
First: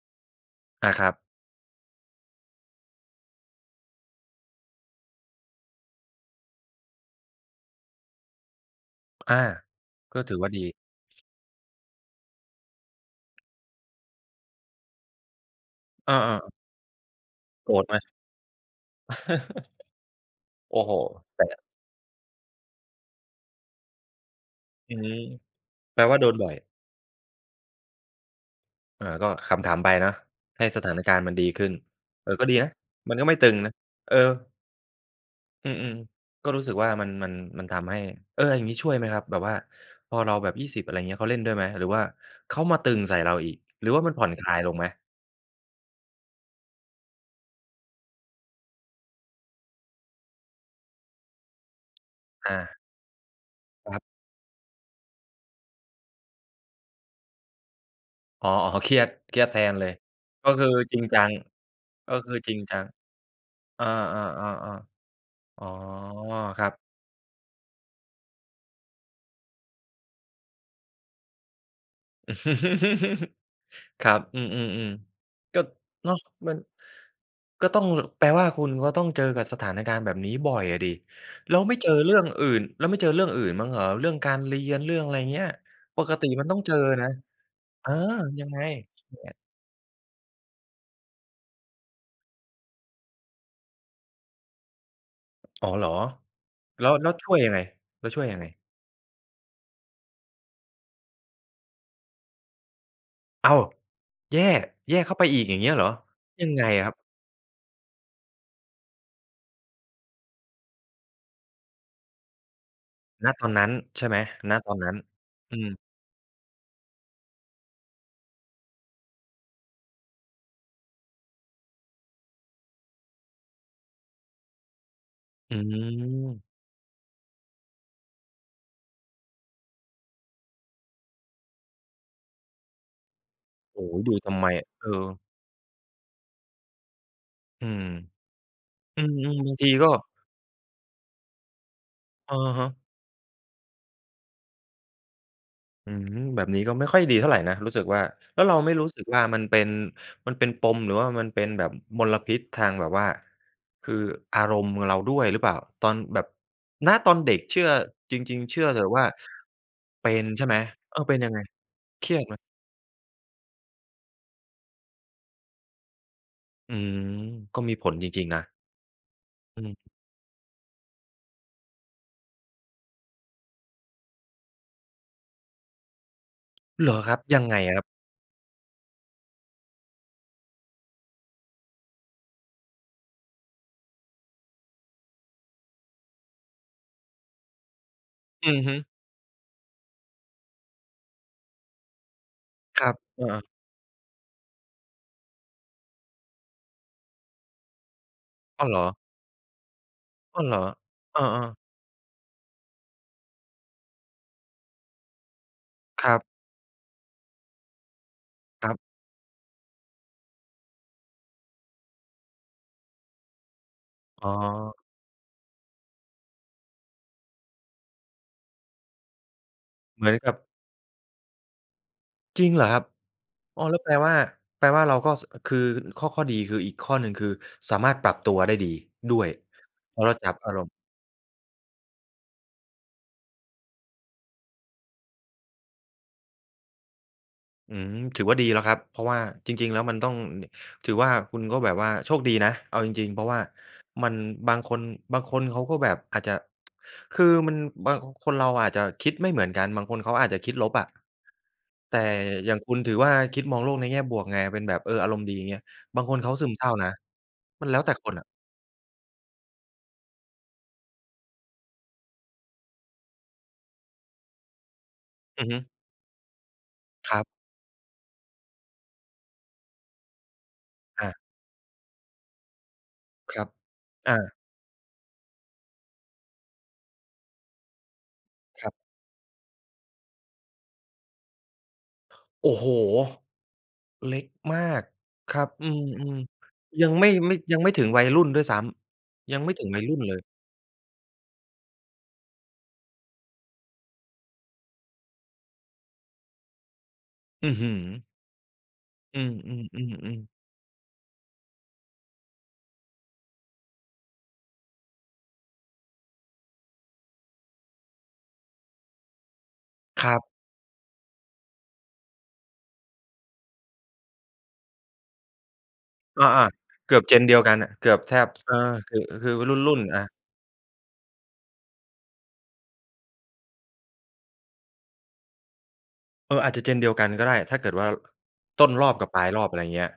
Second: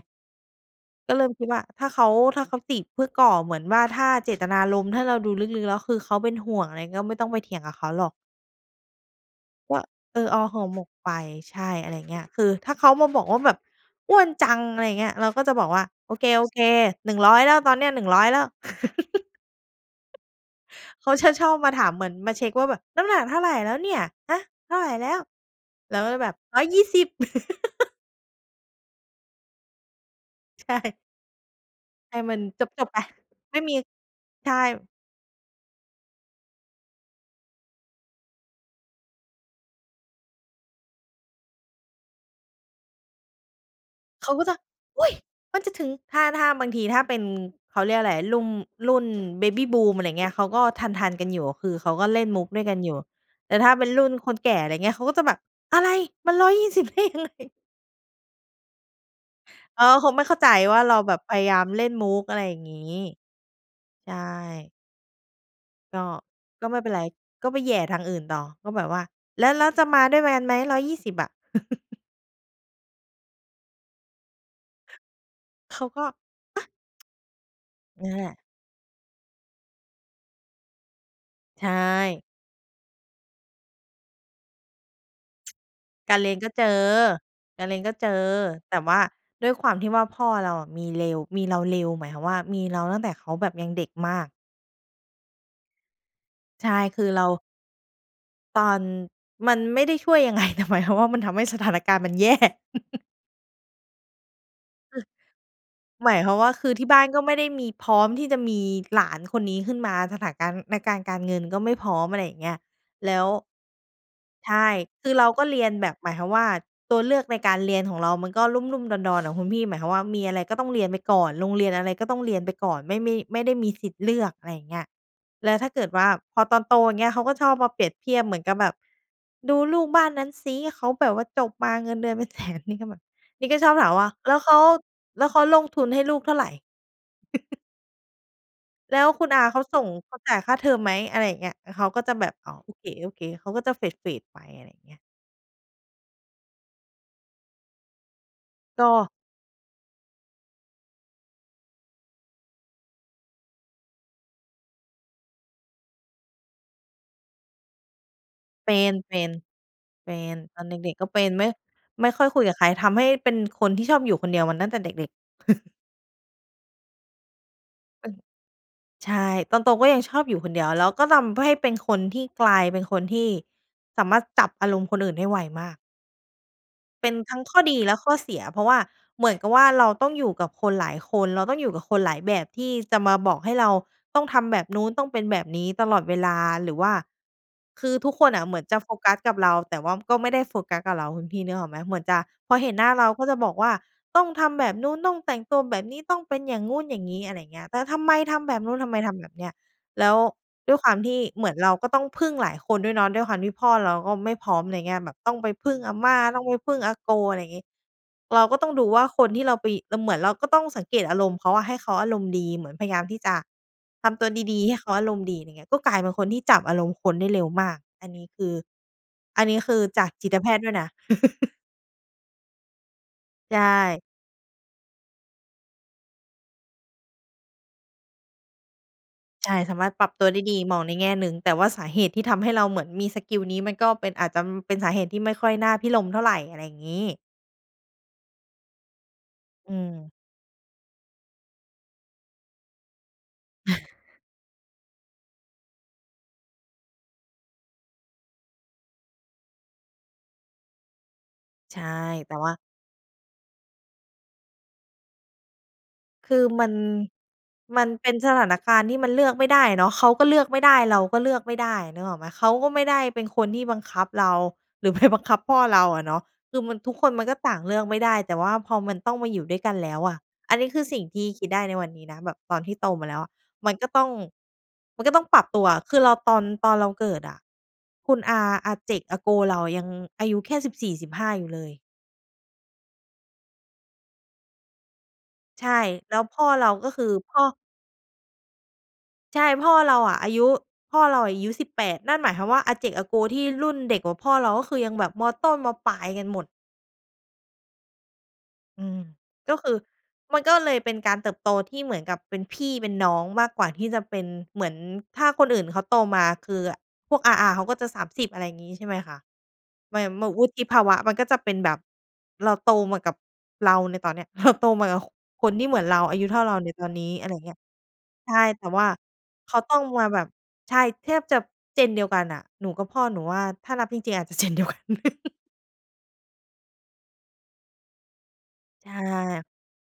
[SPEAKER 1] อา ครั
[SPEAKER 2] ก็
[SPEAKER 1] บ
[SPEAKER 2] เริ่มคิดว่า ถ้าเขา ถ้าเขาติเพื่อก่อเหมือนว่า ถ้าเจตนารมณ์ ให้เราดูลึก ๆ แล้วคือเขาเป็นห่วง อะไรเงี้ย ก็ไม่ต้องไปเถียงกับเขาหรอก
[SPEAKER 1] อา
[SPEAKER 2] ว่า เ
[SPEAKER 1] ก
[SPEAKER 2] อ
[SPEAKER 1] ็
[SPEAKER 2] อ
[SPEAKER 1] ถื
[SPEAKER 2] อ
[SPEAKER 1] อ
[SPEAKER 2] อ
[SPEAKER 1] ว่า
[SPEAKER 2] ห่
[SPEAKER 1] ดี
[SPEAKER 2] อหมกไป ใช่ อะไรอย่างเงี้ย คือถ้าเขามาบอกว่าแบบ "อ้วนจัง" อะไรเงี้ย เราก็จะบอกว่า โ
[SPEAKER 1] อ
[SPEAKER 2] อ
[SPEAKER 1] ้อ
[SPEAKER 2] เ
[SPEAKER 1] ๆ
[SPEAKER 2] ค ๆ 100 แล้ว ต
[SPEAKER 1] โ
[SPEAKER 2] อ
[SPEAKER 1] กร
[SPEAKER 2] นเนี
[SPEAKER 1] ธ
[SPEAKER 2] ้ย
[SPEAKER 1] ไห
[SPEAKER 2] ห
[SPEAKER 1] ม?
[SPEAKER 2] นึ่งร้อย แล้ว
[SPEAKER 1] โอ้โฮ
[SPEAKER 2] เขาชะ
[SPEAKER 1] แ
[SPEAKER 2] ช
[SPEAKER 1] ต่
[SPEAKER 2] อบมาถามเหมือนมาเช็กว่าแบบ "น้ำหนักเท่าไรแล้วเนี่ย ฮะ เท่าไร
[SPEAKER 1] อื
[SPEAKER 2] แล
[SPEAKER 1] ม
[SPEAKER 2] ้ว?" เรา
[SPEAKER 1] แปล
[SPEAKER 2] ก็
[SPEAKER 1] ว่าโ
[SPEAKER 2] แ
[SPEAKER 1] ด
[SPEAKER 2] บบ
[SPEAKER 1] นบ่อย
[SPEAKER 2] 120
[SPEAKER 1] อ่า ก็ขำ ๆ ไปเนาะ ใ
[SPEAKER 2] ใ
[SPEAKER 1] ห้
[SPEAKER 2] ช
[SPEAKER 1] สถ
[SPEAKER 2] ่
[SPEAKER 1] านการณ์มันดีขึ้น
[SPEAKER 2] ให้
[SPEAKER 1] เอ
[SPEAKER 2] มั
[SPEAKER 1] อ
[SPEAKER 2] น
[SPEAKER 1] ก็ดี
[SPEAKER 2] จ
[SPEAKER 1] นะ
[SPEAKER 2] บ ๆ ไป
[SPEAKER 1] มันก็ไม่ตึ
[SPEAKER 2] ไม
[SPEAKER 1] ง
[SPEAKER 2] ่
[SPEAKER 1] น
[SPEAKER 2] ม
[SPEAKER 1] ะ
[SPEAKER 2] ี
[SPEAKER 1] เออ
[SPEAKER 2] ใช่
[SPEAKER 1] อืม ๆ ก็รู้สึกว่ามัน มัน มันทำให้ เออ อย่างงี้ช่วยไหมครับ? แบบว่าพอเราแบบ 20 อะไรอย่างเงี้ย เขาเล่นด้วยไหม? หรือว่าเขามาตึงใส่เราอีก หรือว่ามันผ่
[SPEAKER 2] เข
[SPEAKER 1] อ
[SPEAKER 2] า
[SPEAKER 1] น
[SPEAKER 2] ก
[SPEAKER 1] ค
[SPEAKER 2] ็
[SPEAKER 1] ล
[SPEAKER 2] จะ
[SPEAKER 1] ายลงไหม?
[SPEAKER 2] "อุ๊ย! มันจะถึง" ถ้า ถ้าบางทีถ้าเป็น เขาเรียกว่าอะไร ลุ่ม รุ่น Baby Boom อะไรเงี้ย เขาก็ทัน ๆ กันอยู่ คือเขาก็เล่นมุก
[SPEAKER 1] อ
[SPEAKER 2] ด
[SPEAKER 1] า
[SPEAKER 2] ้วยกันอยู่ แต่ถ้าเป็
[SPEAKER 1] ค
[SPEAKER 2] น
[SPEAKER 1] รับ
[SPEAKER 2] รุ่นคนแก่ อะไรเงี้ย เขาก็จะแบบ "อะไร มัน 120" "ได้ยังไง?"
[SPEAKER 1] อ๋อ ๆ เครียด เครียดแทน
[SPEAKER 2] เข
[SPEAKER 1] เล
[SPEAKER 2] า
[SPEAKER 1] ย
[SPEAKER 2] ก็คงไม่เข้าใ
[SPEAKER 1] ก
[SPEAKER 2] จ
[SPEAKER 1] ็คือ
[SPEAKER 2] ว่า เรา
[SPEAKER 1] จริง
[SPEAKER 2] แบ
[SPEAKER 1] จ
[SPEAKER 2] บ
[SPEAKER 1] ั
[SPEAKER 2] พ
[SPEAKER 1] ง
[SPEAKER 2] ยายามเล่นมุ
[SPEAKER 1] ก็
[SPEAKER 2] ก
[SPEAKER 1] ค
[SPEAKER 2] อ
[SPEAKER 1] ือ
[SPEAKER 2] ะไร
[SPEAKER 1] จ
[SPEAKER 2] อย
[SPEAKER 1] ริ
[SPEAKER 2] ่
[SPEAKER 1] ง
[SPEAKER 2] าง
[SPEAKER 1] จ
[SPEAKER 2] งี
[SPEAKER 1] ั
[SPEAKER 2] ้
[SPEAKER 1] ง อา
[SPEAKER 2] ใช่
[SPEAKER 1] ๆ ๆ ๆ อ๋อ
[SPEAKER 2] ก็
[SPEAKER 1] ค
[SPEAKER 2] ก
[SPEAKER 1] ร
[SPEAKER 2] ็
[SPEAKER 1] ั
[SPEAKER 2] ไ
[SPEAKER 1] บ
[SPEAKER 2] ม่เป็นไร ก็ไปแหย่ทางอื่นต่อ ก็แบบว่าแล้ว แล้วจะมาด้วยกัน ไหม 120 อะ?
[SPEAKER 1] ครับ อืม ๆ ๆ ก็
[SPEAKER 2] เขาก็
[SPEAKER 1] เนาะ มัน ก็ต้อง ล
[SPEAKER 2] อ๊ะ! เนี่ยแ
[SPEAKER 1] แ
[SPEAKER 2] ห
[SPEAKER 1] ป
[SPEAKER 2] ล
[SPEAKER 1] ล
[SPEAKER 2] ะ
[SPEAKER 1] ว่าคุณก็ต้องเจอกับสถานการณ์แบบนี้บ่อยอะสิ? แล้
[SPEAKER 2] ใ
[SPEAKER 1] ว
[SPEAKER 2] ช
[SPEAKER 1] ไม่เจอเรื่อ
[SPEAKER 2] ่
[SPEAKER 1] งอื่น แล้วไม่เจอเรื่องอื่นมั่งเหรอ? เรื่องการเรียน เรื่องอะไรอย่างเงี้ย ป
[SPEAKER 2] ก
[SPEAKER 1] ก
[SPEAKER 2] าร
[SPEAKER 1] ต
[SPEAKER 2] เ
[SPEAKER 1] ิ
[SPEAKER 2] รียน
[SPEAKER 1] มั
[SPEAKER 2] ก
[SPEAKER 1] น
[SPEAKER 2] ็
[SPEAKER 1] ต้อง
[SPEAKER 2] เจ
[SPEAKER 1] เจอ
[SPEAKER 2] อ
[SPEAKER 1] นะ
[SPEAKER 2] การเรียน
[SPEAKER 1] เอ
[SPEAKER 2] ก็
[SPEAKER 1] อ
[SPEAKER 2] เจอ
[SPEAKER 1] ยังไง?
[SPEAKER 2] แต่ว่า
[SPEAKER 1] อย่างเงี้ย
[SPEAKER 2] ด้วยความที่ว่า พ่อเราอะมีเร็ว มีเราเร็ว หมายความว่ามีเราตั้งแต่เขาแบบยังเด็กมาก
[SPEAKER 1] อ๋อ เหรอ?
[SPEAKER 2] ใช่
[SPEAKER 1] แล้ว
[SPEAKER 2] คือ
[SPEAKER 1] แล้ว
[SPEAKER 2] เรา
[SPEAKER 1] ช่วยยังไง แล้วช่วยยังไง?
[SPEAKER 2] ตอน มันไม่ได้ช่วยยัง ไง แต่ หมายความว่ามันทำให้สถานการณ์มัน แย่
[SPEAKER 1] อ้าว! แย่ แย
[SPEAKER 2] อ
[SPEAKER 1] ่
[SPEAKER 2] ือ
[SPEAKER 1] เข้าไปอีกอย่างเงี้ยเหรอ
[SPEAKER 2] หมายความ
[SPEAKER 1] ย
[SPEAKER 2] ว
[SPEAKER 1] ั
[SPEAKER 2] ่า
[SPEAKER 1] งไ
[SPEAKER 2] ค
[SPEAKER 1] ง
[SPEAKER 2] ือ
[SPEAKER 1] อ
[SPEAKER 2] ท
[SPEAKER 1] ะ
[SPEAKER 2] ี
[SPEAKER 1] ค
[SPEAKER 2] ่
[SPEAKER 1] รับ?
[SPEAKER 2] บ้านก็ไม่ได้มีพร้อมที่จะมีหลานคนนี้ขึ้นมา สถานการณ์ในการ การเงินก็ไม่พร้อม อะไรอย่างเงี้ย แล้ว
[SPEAKER 1] ณ ตอนนั้นใช่ไหม?
[SPEAKER 2] ใช
[SPEAKER 1] ณ
[SPEAKER 2] ่
[SPEAKER 1] ตอนนั้น
[SPEAKER 2] คือเราก็
[SPEAKER 1] อ
[SPEAKER 2] เ
[SPEAKER 1] ื
[SPEAKER 2] รียน
[SPEAKER 1] ม
[SPEAKER 2] แบบ หมายความว่า ตัวเลือกในการเรียนของเรามันก็ลุ่ม ๆ ดอน ๆ น่ะคุณพี่ หมายความว่ามีอะไรก็ต้องเรียนไปก่อน โรงเรียนอะไรก็ต้องเรียนไปก่อน ไม่ ไม่ ไม่ได้มีสิทธิ์เลือก อะไรอย่างเงี้ย แล
[SPEAKER 1] อ
[SPEAKER 2] ้
[SPEAKER 1] ื
[SPEAKER 2] วถ้าเกิดว่า พ
[SPEAKER 1] ม
[SPEAKER 2] อตอนโตอย่างเงี้ย เขาก็ชอบมาเปรียบเทียบ เหมือนกับแบบ "ดูลูกบ้านนั้นซิ เขาแบบว่าจบมาเงินเดือนเป็น 100,000" นี่ก็แบบ นี่ก็ชอบ
[SPEAKER 1] โอ้
[SPEAKER 2] ถา
[SPEAKER 1] โ
[SPEAKER 2] ม
[SPEAKER 1] ฮ
[SPEAKER 2] ว่า
[SPEAKER 1] ดูท
[SPEAKER 2] "แล้
[SPEAKER 1] ำ
[SPEAKER 2] ว
[SPEAKER 1] ไ
[SPEAKER 2] เ
[SPEAKER 1] ม?
[SPEAKER 2] ขา
[SPEAKER 1] เออ
[SPEAKER 2] แล้วเขาลงทุนให้ลูกเท่าไร?"
[SPEAKER 1] อืม
[SPEAKER 2] "แล
[SPEAKER 1] อื
[SPEAKER 2] ้วคุณอ
[SPEAKER 1] ม
[SPEAKER 2] า
[SPEAKER 1] ๆ บา
[SPEAKER 2] เข
[SPEAKER 1] ง
[SPEAKER 2] า
[SPEAKER 1] ที
[SPEAKER 2] ส่
[SPEAKER 1] ก
[SPEAKER 2] ง
[SPEAKER 1] ็
[SPEAKER 2] เขาจ่ายค่าเทอมไหม?" อะไรอย่างเงี้ย แล้วเขาก็จะแบ
[SPEAKER 1] อ
[SPEAKER 2] บ
[SPEAKER 1] ะ
[SPEAKER 2] "อ๋อ
[SPEAKER 1] ฮ
[SPEAKER 2] โอ
[SPEAKER 1] ะ
[SPEAKER 2] เค ๆ" เขาก็จะ เฟด ๆ ไป อะไรอย่างเงี้ย
[SPEAKER 1] อืม แบบนี้ก็ไม่ค่อยดีเท่าไรนะ รู้สึกว่า แล้วเราไม่
[SPEAKER 2] ก
[SPEAKER 1] รู้สึก
[SPEAKER 2] ็
[SPEAKER 1] ว่า มันเป็น มันเป็นปม หรือว่ามันเป็นแบบมลพิษทางแบบว่า คืออารมณ์ อ เราด้วยหรือเปล่า? ตอนแบบ ณ ตอนเด็กเชื่อ จริง ๆ เชื่อ
[SPEAKER 2] เป
[SPEAKER 1] เถ
[SPEAKER 2] ็
[SPEAKER 1] อะ
[SPEAKER 2] น
[SPEAKER 1] ว่า
[SPEAKER 2] เป็น
[SPEAKER 1] เป
[SPEAKER 2] เป
[SPEAKER 1] ็
[SPEAKER 2] ็
[SPEAKER 1] น
[SPEAKER 2] น
[SPEAKER 1] ใช่ไหม?
[SPEAKER 2] ตอนเด็
[SPEAKER 1] เอ
[SPEAKER 2] ก
[SPEAKER 1] อ
[SPEAKER 2] ๆ ก็
[SPEAKER 1] เป็
[SPEAKER 2] เ
[SPEAKER 1] น
[SPEAKER 2] ป็
[SPEAKER 1] ยั
[SPEAKER 2] น
[SPEAKER 1] งไง
[SPEAKER 2] ไม่
[SPEAKER 1] เ
[SPEAKER 2] ไ
[SPEAKER 1] ค
[SPEAKER 2] ม่
[SPEAKER 1] รีย
[SPEAKER 2] ค่
[SPEAKER 1] ด
[SPEAKER 2] อย
[SPEAKER 1] ไหม?
[SPEAKER 2] คุยกับใคร ทำให้เป็นคนที่ชอบอยู่คนเดียวมาตั้งแต่เด็ก ๆ
[SPEAKER 1] อืม ก็มีผล
[SPEAKER 2] เอ
[SPEAKER 1] จ
[SPEAKER 2] อ
[SPEAKER 1] ริง ๆ นะ
[SPEAKER 2] ใช่ ต
[SPEAKER 1] อ
[SPEAKER 2] อ
[SPEAKER 1] ื
[SPEAKER 2] นโต
[SPEAKER 1] ม
[SPEAKER 2] ก็ยังชอบอยู่คนเดียว แล้วก็ลำเพื่อให้เป็นคนที่กลายเป็นคนที่สามารถจับอารมณ์คนอื่นได้ไวมาก
[SPEAKER 1] เหรอ
[SPEAKER 2] เป
[SPEAKER 1] ค
[SPEAKER 2] ็
[SPEAKER 1] ร
[SPEAKER 2] น
[SPEAKER 1] ับ?
[SPEAKER 2] ทั
[SPEAKER 1] ย
[SPEAKER 2] ้
[SPEAKER 1] ั
[SPEAKER 2] ง
[SPEAKER 1] ง
[SPEAKER 2] ข
[SPEAKER 1] ไง
[SPEAKER 2] ้อ
[SPEAKER 1] อ
[SPEAKER 2] ด
[SPEAKER 1] ะ
[SPEAKER 2] ี
[SPEAKER 1] ครับ?
[SPEAKER 2] และข้อเสีย เพราะว่าเหมือนกับว่าเราต้องอยู่กับคนหลายคน เราต้องอยู่กับคนหลายแบบที่จะมาบอกให้เราต้องทำแบบนู้น ต้องเป็นแบบนี้ตลอดเวลา หรือว่า คือทุกคนน่ะ
[SPEAKER 1] อ
[SPEAKER 2] เห
[SPEAKER 1] ื
[SPEAKER 2] มื
[SPEAKER 1] อ
[SPEAKER 2] อน
[SPEAKER 1] ฮ
[SPEAKER 2] จ
[SPEAKER 1] ึ
[SPEAKER 2] ะโฟกัสกับเรา แต่ว่าก็ไม่ได้โฟกัสกับเรา คุณพี่นึกออกไหม? เหมือนจะ พอเห็น
[SPEAKER 1] ค
[SPEAKER 2] หน
[SPEAKER 1] ร
[SPEAKER 2] ้า
[SPEAKER 1] ับ
[SPEAKER 2] เราก
[SPEAKER 1] อ
[SPEAKER 2] ็
[SPEAKER 1] ือ
[SPEAKER 2] จ
[SPEAKER 1] ฮ
[SPEAKER 2] ะบ
[SPEAKER 1] ึ
[SPEAKER 2] อกว่า "ต้องทำแบบนู้น ต้องแต่งตัวแบบนี้ ต้องเป็นอย่างงู้นอย่างงี้" อะไรอย่างเงี้ย "แต่ทำไมทำแบบ
[SPEAKER 1] อ้า
[SPEAKER 2] น
[SPEAKER 1] ว
[SPEAKER 2] ู
[SPEAKER 1] เ
[SPEAKER 2] ้
[SPEAKER 1] หร
[SPEAKER 2] น
[SPEAKER 1] อ?
[SPEAKER 2] ทำไมทำแบบเนี้ย" แล้ว
[SPEAKER 1] อ้าว เหรอ?
[SPEAKER 2] ด้วยความที
[SPEAKER 1] อ
[SPEAKER 2] ่
[SPEAKER 1] า
[SPEAKER 2] เหมื
[SPEAKER 1] ๆ
[SPEAKER 2] อนเราก็ต้องพึ่งหลายคนด้วยเนาะ ด้วยความที่พ่อเราก็ไม่พร้อม อะไรเงี้ย แบบต้องไปพึ่งอาม
[SPEAKER 1] คร
[SPEAKER 2] ่
[SPEAKER 1] ั
[SPEAKER 2] า
[SPEAKER 1] บ
[SPEAKER 2] ต้องไปพึ่งอาโก อะไรงี้ เราก็ต้
[SPEAKER 1] ค
[SPEAKER 2] อ
[SPEAKER 1] ร
[SPEAKER 2] ง
[SPEAKER 1] ับ
[SPEAKER 2] ดูว่า คนที่เราไป แต่เหมือนเราก็ต้องสังเกตอารมณ์เขาอะ ให้เขาอารมณ์ดี เหมือนพยายามที่จะทำตั
[SPEAKER 1] อ๋
[SPEAKER 2] วดี ๆ ให
[SPEAKER 1] อ
[SPEAKER 2] ้เขาอารมณ์ดี อะไรเงี้ย ก็กลายเป็นคนที่จับอารมณ์คนได้เร็วมาก อันนี้คือ อันนี้คือจ
[SPEAKER 1] เห
[SPEAKER 2] า
[SPEAKER 1] ม
[SPEAKER 2] ก
[SPEAKER 1] ย
[SPEAKER 2] จ
[SPEAKER 1] ก
[SPEAKER 2] ิ
[SPEAKER 1] ั
[SPEAKER 2] ต
[SPEAKER 1] บ
[SPEAKER 2] แพทย์ด้วยนะ
[SPEAKER 1] จริงเหรอครับ
[SPEAKER 2] ใช
[SPEAKER 1] อ้อ แล้วแปล
[SPEAKER 2] ่
[SPEAKER 1] ว่า แปลว่าเราก็ ส คือข้อ ข้อดี คืออีกข้อหนึ่ง คือสามารถปรับตัวได้ดีด้วย
[SPEAKER 2] ใช่ สามารถ
[SPEAKER 1] เพรา
[SPEAKER 2] ปร
[SPEAKER 1] ะเ
[SPEAKER 2] ับ
[SPEAKER 1] รา
[SPEAKER 2] ตั
[SPEAKER 1] จ
[SPEAKER 2] ว
[SPEAKER 1] ั
[SPEAKER 2] ไ
[SPEAKER 1] บ
[SPEAKER 2] ด้
[SPEAKER 1] อา
[SPEAKER 2] ดี
[SPEAKER 1] รมณ์
[SPEAKER 2] มองในแง่หนึ่ง แต่ว่าสาเหตุที่ทำให้เราเหมือนมีสกิลนี้มันก็เป็น อาจจะ ม เป็นสาเหตุที่ไม่ค่อยน่าภิรมย์เท่าไร อะไรงี้
[SPEAKER 1] อืม ถือว่าดีแล้วครับ เพราะว่าจริ
[SPEAKER 2] อื
[SPEAKER 1] ง ๆ แล้วมันต
[SPEAKER 2] ม
[SPEAKER 1] ้อง ด ถือว่าคุณก็แบบว่าโชคดีนะ เอาจริง ๆ เพราะว่ามัน บางคน บางคนเขาก็แบบอาจจะ คือมัน บาง คนเราอาจจะคิดไม่เหมือนกัน บางคนเขาอาจจะคิดลบอะ
[SPEAKER 2] ใช่
[SPEAKER 1] แต่
[SPEAKER 2] แต่ว
[SPEAKER 1] อ
[SPEAKER 2] ่
[SPEAKER 1] ย
[SPEAKER 2] า
[SPEAKER 1] ่างคุณถือว่าคิดมองโลกในแง่บวกไง เป็นแบบ เออ อารมณ์ดีเงี้ย บางคนเ
[SPEAKER 2] ค
[SPEAKER 1] ขา
[SPEAKER 2] ือ
[SPEAKER 1] ซึมเ
[SPEAKER 2] ม
[SPEAKER 1] ศร
[SPEAKER 2] ั
[SPEAKER 1] ้า
[SPEAKER 2] น
[SPEAKER 1] นะ มันแล
[SPEAKER 2] ม
[SPEAKER 1] ้
[SPEAKER 2] ั
[SPEAKER 1] ว
[SPEAKER 2] น
[SPEAKER 1] แต่
[SPEAKER 2] เป
[SPEAKER 1] ค
[SPEAKER 2] ็น
[SPEAKER 1] นอะ
[SPEAKER 2] สถานการณ์ที่มันเลือกไม่ได้เนาะ เขาก็เลือกไม่ได้ เราก็เลือกไม่ได้ นึกออกไหม? เขาก็ไม่ได้เป็นคนที่บังคับเรา หรือ ไป บังคั
[SPEAKER 1] อ
[SPEAKER 2] บ
[SPEAKER 1] ือ
[SPEAKER 2] พ
[SPEAKER 1] ฮึ
[SPEAKER 2] ่อเราอะเนาะ คือมัน ทุกคน
[SPEAKER 1] คร
[SPEAKER 2] ม
[SPEAKER 1] ั
[SPEAKER 2] ั
[SPEAKER 1] บ
[SPEAKER 2] นก็ต่างเลือกไม่ได้ แต่ว่าพอมันต้องมาอยู่ด้วยกันแล้วอะ อันนี้คือสิ่ง
[SPEAKER 1] อ
[SPEAKER 2] ท
[SPEAKER 1] ะ
[SPEAKER 2] ี่คิดได้ในวันนี้นะ แบบตอนที่โตมาแล้วอะ
[SPEAKER 1] ครับ
[SPEAKER 2] มันก็ต้อง
[SPEAKER 1] อา
[SPEAKER 2] มันก็ต้องปรับตัว คือเราตอน ตอนเราเกิดอะ คุณอา
[SPEAKER 1] ค
[SPEAKER 2] อ
[SPEAKER 1] รับ
[SPEAKER 2] าเจ็ก อาโกวเรายังอายุแค่ 14-15 อยู่เลย
[SPEAKER 1] โอ้โฮ! เล็กมากครับ
[SPEAKER 2] ใช
[SPEAKER 1] อื
[SPEAKER 2] ่ แล
[SPEAKER 1] ม
[SPEAKER 2] ้วพ่อเรา
[SPEAKER 1] ๆ ย
[SPEAKER 2] ก
[SPEAKER 1] ั
[SPEAKER 2] ็
[SPEAKER 1] ง
[SPEAKER 2] ค
[SPEAKER 1] ไ
[SPEAKER 2] ื
[SPEAKER 1] ม
[SPEAKER 2] อ
[SPEAKER 1] ่ ไ
[SPEAKER 2] พ
[SPEAKER 1] ม่
[SPEAKER 2] ่อ
[SPEAKER 1] ยังไม่ถึงวัยรุ่นด้วยซ้ำ ยั
[SPEAKER 2] ใช
[SPEAKER 1] ง
[SPEAKER 2] ่
[SPEAKER 1] ไม่ถึ
[SPEAKER 2] พ
[SPEAKER 1] ง
[SPEAKER 2] ่อ
[SPEAKER 1] วัย
[SPEAKER 2] เ
[SPEAKER 1] ร
[SPEAKER 2] ร
[SPEAKER 1] ุ่
[SPEAKER 2] า
[SPEAKER 1] นเ
[SPEAKER 2] อ
[SPEAKER 1] ล
[SPEAKER 2] ะ
[SPEAKER 1] ย
[SPEAKER 2] อายุ พ่อเราอายุ 18 นั่นหมายความว่า อาเจ็กอาโกวที่รุ่นเด็กกว่าพ่อเรา ก็คือยังแบบ ม.ต้น ม.ปลายกันหมด
[SPEAKER 1] อื้อฮือ
[SPEAKER 2] อืม
[SPEAKER 1] อือ
[SPEAKER 2] ก็คือ
[SPEAKER 1] ๆ ๆ ๆ
[SPEAKER 2] มันก็เลยเป็นการเติบโตที่เหมือนกับเป็นพี่เป็นน้อง มากกว่าที่จะเป็นเหมือน ถ้าคนอื่นเขาโตมา คืออะ พวกอา ๆ เขาก็จะ 30 อะไรงี้ ใช่ไหมคะ ไม่
[SPEAKER 1] ครั
[SPEAKER 2] เห
[SPEAKER 1] บ
[SPEAKER 2] มือนวุฒิภาวะมันก็จะเป็นแบบ เราโตมากับ เราในตอนเนี้ย เราโตมากับ ค คนที่เหมือนเรา อา
[SPEAKER 1] อ
[SPEAKER 2] ยุ
[SPEAKER 1] า
[SPEAKER 2] เท่าเราในตอ
[SPEAKER 1] ๆ เ
[SPEAKER 2] น
[SPEAKER 1] กื
[SPEAKER 2] น
[SPEAKER 1] อบ
[SPEAKER 2] ี้ อ
[SPEAKER 1] Gen
[SPEAKER 2] ะไร
[SPEAKER 1] เดี
[SPEAKER 2] อย
[SPEAKER 1] ย
[SPEAKER 2] ่
[SPEAKER 1] ว
[SPEAKER 2] างเง
[SPEAKER 1] ก
[SPEAKER 2] ี
[SPEAKER 1] ั
[SPEAKER 2] ้
[SPEAKER 1] น
[SPEAKER 2] ย
[SPEAKER 1] อะ เกือบแท
[SPEAKER 2] ใ
[SPEAKER 1] บ
[SPEAKER 2] ช่
[SPEAKER 1] อา
[SPEAKER 2] แต่ว่า
[SPEAKER 1] คึ คือ
[SPEAKER 2] เข
[SPEAKER 1] ร
[SPEAKER 2] าต้
[SPEAKER 1] ุ่
[SPEAKER 2] อง
[SPEAKER 1] น ๆ อ
[SPEAKER 2] มา
[SPEAKER 1] ะ
[SPEAKER 2] แบบ ใช่ แทบจะ Gen เดียวกันน่ะ หนูกับพ่อ หนูว่าถ้านับจริง ๆ อาจจะ Gen เดียวกัน
[SPEAKER 1] เออ อาจจะ Gen เดียวกันก็ได้ ถ้าเกิดว่า ล ต้นร
[SPEAKER 2] ใช
[SPEAKER 1] อบกับปลายร
[SPEAKER 2] ่
[SPEAKER 1] อบ อะไรเงี้ย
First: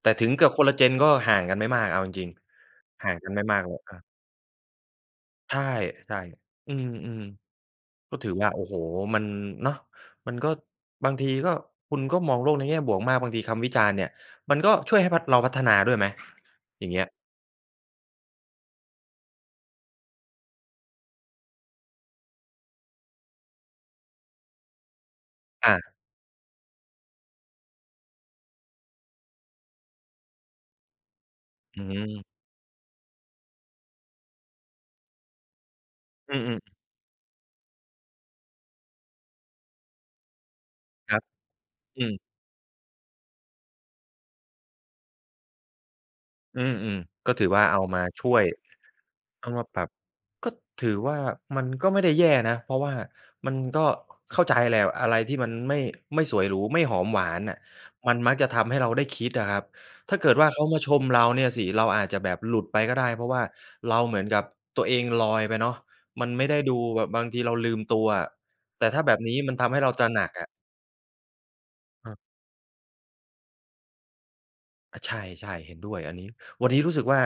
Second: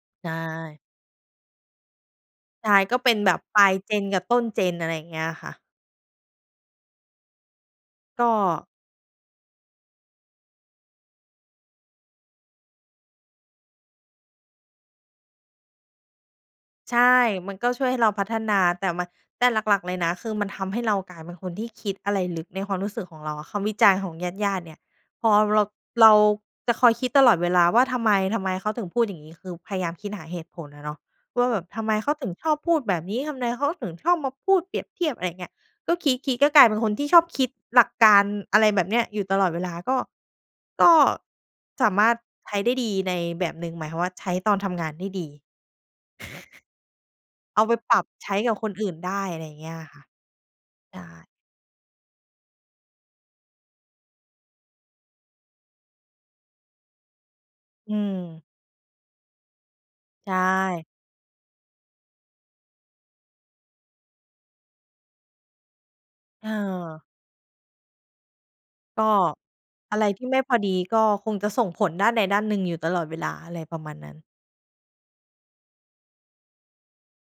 [SPEAKER 1] แต่ถ
[SPEAKER 2] ใ
[SPEAKER 1] ึ
[SPEAKER 2] ช
[SPEAKER 1] งเกือบคนละ
[SPEAKER 2] ่
[SPEAKER 1] Gen ก็ห่างกันไม่มาก เอาจริง
[SPEAKER 2] ใช่ ก็
[SPEAKER 1] ๆ ห
[SPEAKER 2] เป
[SPEAKER 1] ่า
[SPEAKER 2] ็
[SPEAKER 1] ง
[SPEAKER 2] น
[SPEAKER 1] กั
[SPEAKER 2] แบ
[SPEAKER 1] นไ
[SPEAKER 2] บ
[SPEAKER 1] ม่ม
[SPEAKER 2] ป
[SPEAKER 1] า
[SPEAKER 2] ล
[SPEAKER 1] ก
[SPEAKER 2] า
[SPEAKER 1] เ
[SPEAKER 2] ย
[SPEAKER 1] ลย อา
[SPEAKER 2] Gen กับต้น Gen อะไรอย่างเงี้ยอะค่
[SPEAKER 1] ใช
[SPEAKER 2] ะ
[SPEAKER 1] ่ ๆ อืม ๆ ก็
[SPEAKER 2] ก
[SPEAKER 1] ถือว่า โอ้
[SPEAKER 2] ็
[SPEAKER 1] โฮ มัน เนาะ มันก็ บางทีก็ คุณก็มองโลกในแง่บวกมาก บางทีคำวิจารณ์เนี่ยมันก็ช่วยให้พัฒ เราพัฒนาด้วยไหม? อย่าง
[SPEAKER 2] ใ
[SPEAKER 1] เ
[SPEAKER 2] ช
[SPEAKER 1] งี้ย
[SPEAKER 2] ่ มันก็ช่วยให้เราพัฒนา แต่มัน แต่หลัก ๆ เลยนะ คือมันทำให้เรากลายเป็นคนที่คิดอะไรลึก ในความรู้สึกของเราอะ คำวิจารณ์ของญาติ ๆ เนี่ย พอเรา
[SPEAKER 1] อา
[SPEAKER 2] เราจะคอยคิดตลอดเวลาว่า ทำไม ทำไมเขาถึงพูดอย่างงี้? คือพยายามคิดหาเหตุผลอะเนาะว่าแบบ
[SPEAKER 1] อ
[SPEAKER 2] ท
[SPEAKER 1] ื
[SPEAKER 2] ำไมเขา
[SPEAKER 1] ม
[SPEAKER 2] ถึงชอบพูดแบบนี้? ทำไมเขาถึงชอบมาพูดเปรียบเทียบ? อะไรอย่างเงี้ย ก็คิ
[SPEAKER 1] อื
[SPEAKER 2] ด ๆ ก็ก
[SPEAKER 1] อ ๆ
[SPEAKER 2] ลายเป็นคนที่ชอบคิดหลักการ อะไรแบบนี้ อยู่ตลอดเวลา ก็ ก็
[SPEAKER 1] ครับ
[SPEAKER 2] สา
[SPEAKER 1] อ
[SPEAKER 2] ม
[SPEAKER 1] ื
[SPEAKER 2] ารถ
[SPEAKER 1] ม
[SPEAKER 2] ใช้ได้ดีในแบบหนึ่ง หมายความว่า ใช้ตอนทำงานได้ดี
[SPEAKER 1] อืม ๆ ก็ถือว
[SPEAKER 2] เอ
[SPEAKER 1] ่า
[SPEAKER 2] าไป
[SPEAKER 1] เอา
[SPEAKER 2] ปร
[SPEAKER 1] ม
[SPEAKER 2] ั
[SPEAKER 1] า
[SPEAKER 2] บ
[SPEAKER 1] ช
[SPEAKER 2] ใช
[SPEAKER 1] ่
[SPEAKER 2] ้
[SPEAKER 1] วย
[SPEAKER 2] กับคนอื่นได้ อะ
[SPEAKER 1] เ
[SPEAKER 2] ไ
[SPEAKER 1] อ
[SPEAKER 2] ร
[SPEAKER 1] า
[SPEAKER 2] อย่
[SPEAKER 1] ม
[SPEAKER 2] าง
[SPEAKER 1] า
[SPEAKER 2] เงี้
[SPEAKER 1] ป
[SPEAKER 2] ย
[SPEAKER 1] รั
[SPEAKER 2] อ
[SPEAKER 1] บ
[SPEAKER 2] ะค่ะ
[SPEAKER 1] ก็ถื
[SPEAKER 2] ใช
[SPEAKER 1] อ
[SPEAKER 2] ่
[SPEAKER 1] ว่ามันก็ไม่ได้แย่นะ เพราะว่ามันก็ เข้าใจแหละ อะไรที่มันไม่ ไม่สวยหรู ไม่หอมหวานน่ะ
[SPEAKER 2] อื
[SPEAKER 1] มันมัก
[SPEAKER 2] ม
[SPEAKER 1] จะทำให้เราได้คิดอะครับ ถ้าเก
[SPEAKER 2] ใช
[SPEAKER 1] ิดว่าเขามา
[SPEAKER 2] ่
[SPEAKER 1] ชมเราเนี่ยสิ เราอาจจะแบบหลุดไปก็ได้ เพราะว่าเราเหมือนกับตัวเองลอยไปเนาะ มันไม่ได้ดู
[SPEAKER 2] เ
[SPEAKER 1] แ
[SPEAKER 2] ออ
[SPEAKER 1] บบบางทีเราลืมตัวอะ แต่ถ้
[SPEAKER 2] ก
[SPEAKER 1] าแ
[SPEAKER 2] ็
[SPEAKER 1] บบนี้มันทำให้เรา
[SPEAKER 2] อะ
[SPEAKER 1] ต
[SPEAKER 2] ไร
[SPEAKER 1] ระห
[SPEAKER 2] ท
[SPEAKER 1] น
[SPEAKER 2] ี
[SPEAKER 1] ั
[SPEAKER 2] ่
[SPEAKER 1] ก
[SPEAKER 2] ไม่
[SPEAKER 1] อะ
[SPEAKER 2] พอดี ก็คงจะส่งผลด้
[SPEAKER 1] ค
[SPEAKER 2] าน
[SPEAKER 1] รับ
[SPEAKER 2] ใดด้านหนึ่งอยู่ตลอดเวลา อะไรประมาณนั้น
[SPEAKER 1] อะ ใช่ ๆ เห็นด้วยอันนี้ วันนี้รู้สึกว่า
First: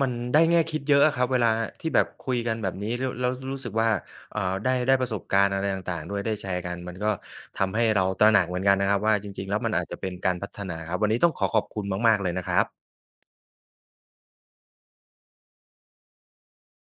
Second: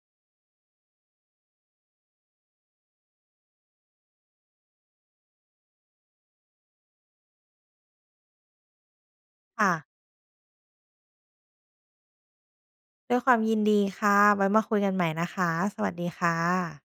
[SPEAKER 1] มันได้แง่คิดเยอะอะครับ เวลาที่แบบคุยกันแบบนี้ แล้ว แล้วรู้สึกว่า เอ่อ ได้ ได้ประสบการณ์อะไรต่าง ๆ ด้วย ได้แชร์กัน มันก็ทำให้เราตระหนักเหมือนกันนะครับว่า จริง ๆ แล้ว
[SPEAKER 2] ค
[SPEAKER 1] ม
[SPEAKER 2] ่
[SPEAKER 1] ัน
[SPEAKER 2] ะ
[SPEAKER 1] อาจจะเป็นการพัฒนาครับ วันนี้ต้องขอขอบคุณมาก ๆ เลยนะครับ
[SPEAKER 2] ด้วยความยินดีค่ะ ไว้มาคุยกันใหม่นะคะ สวัสดีค่ะ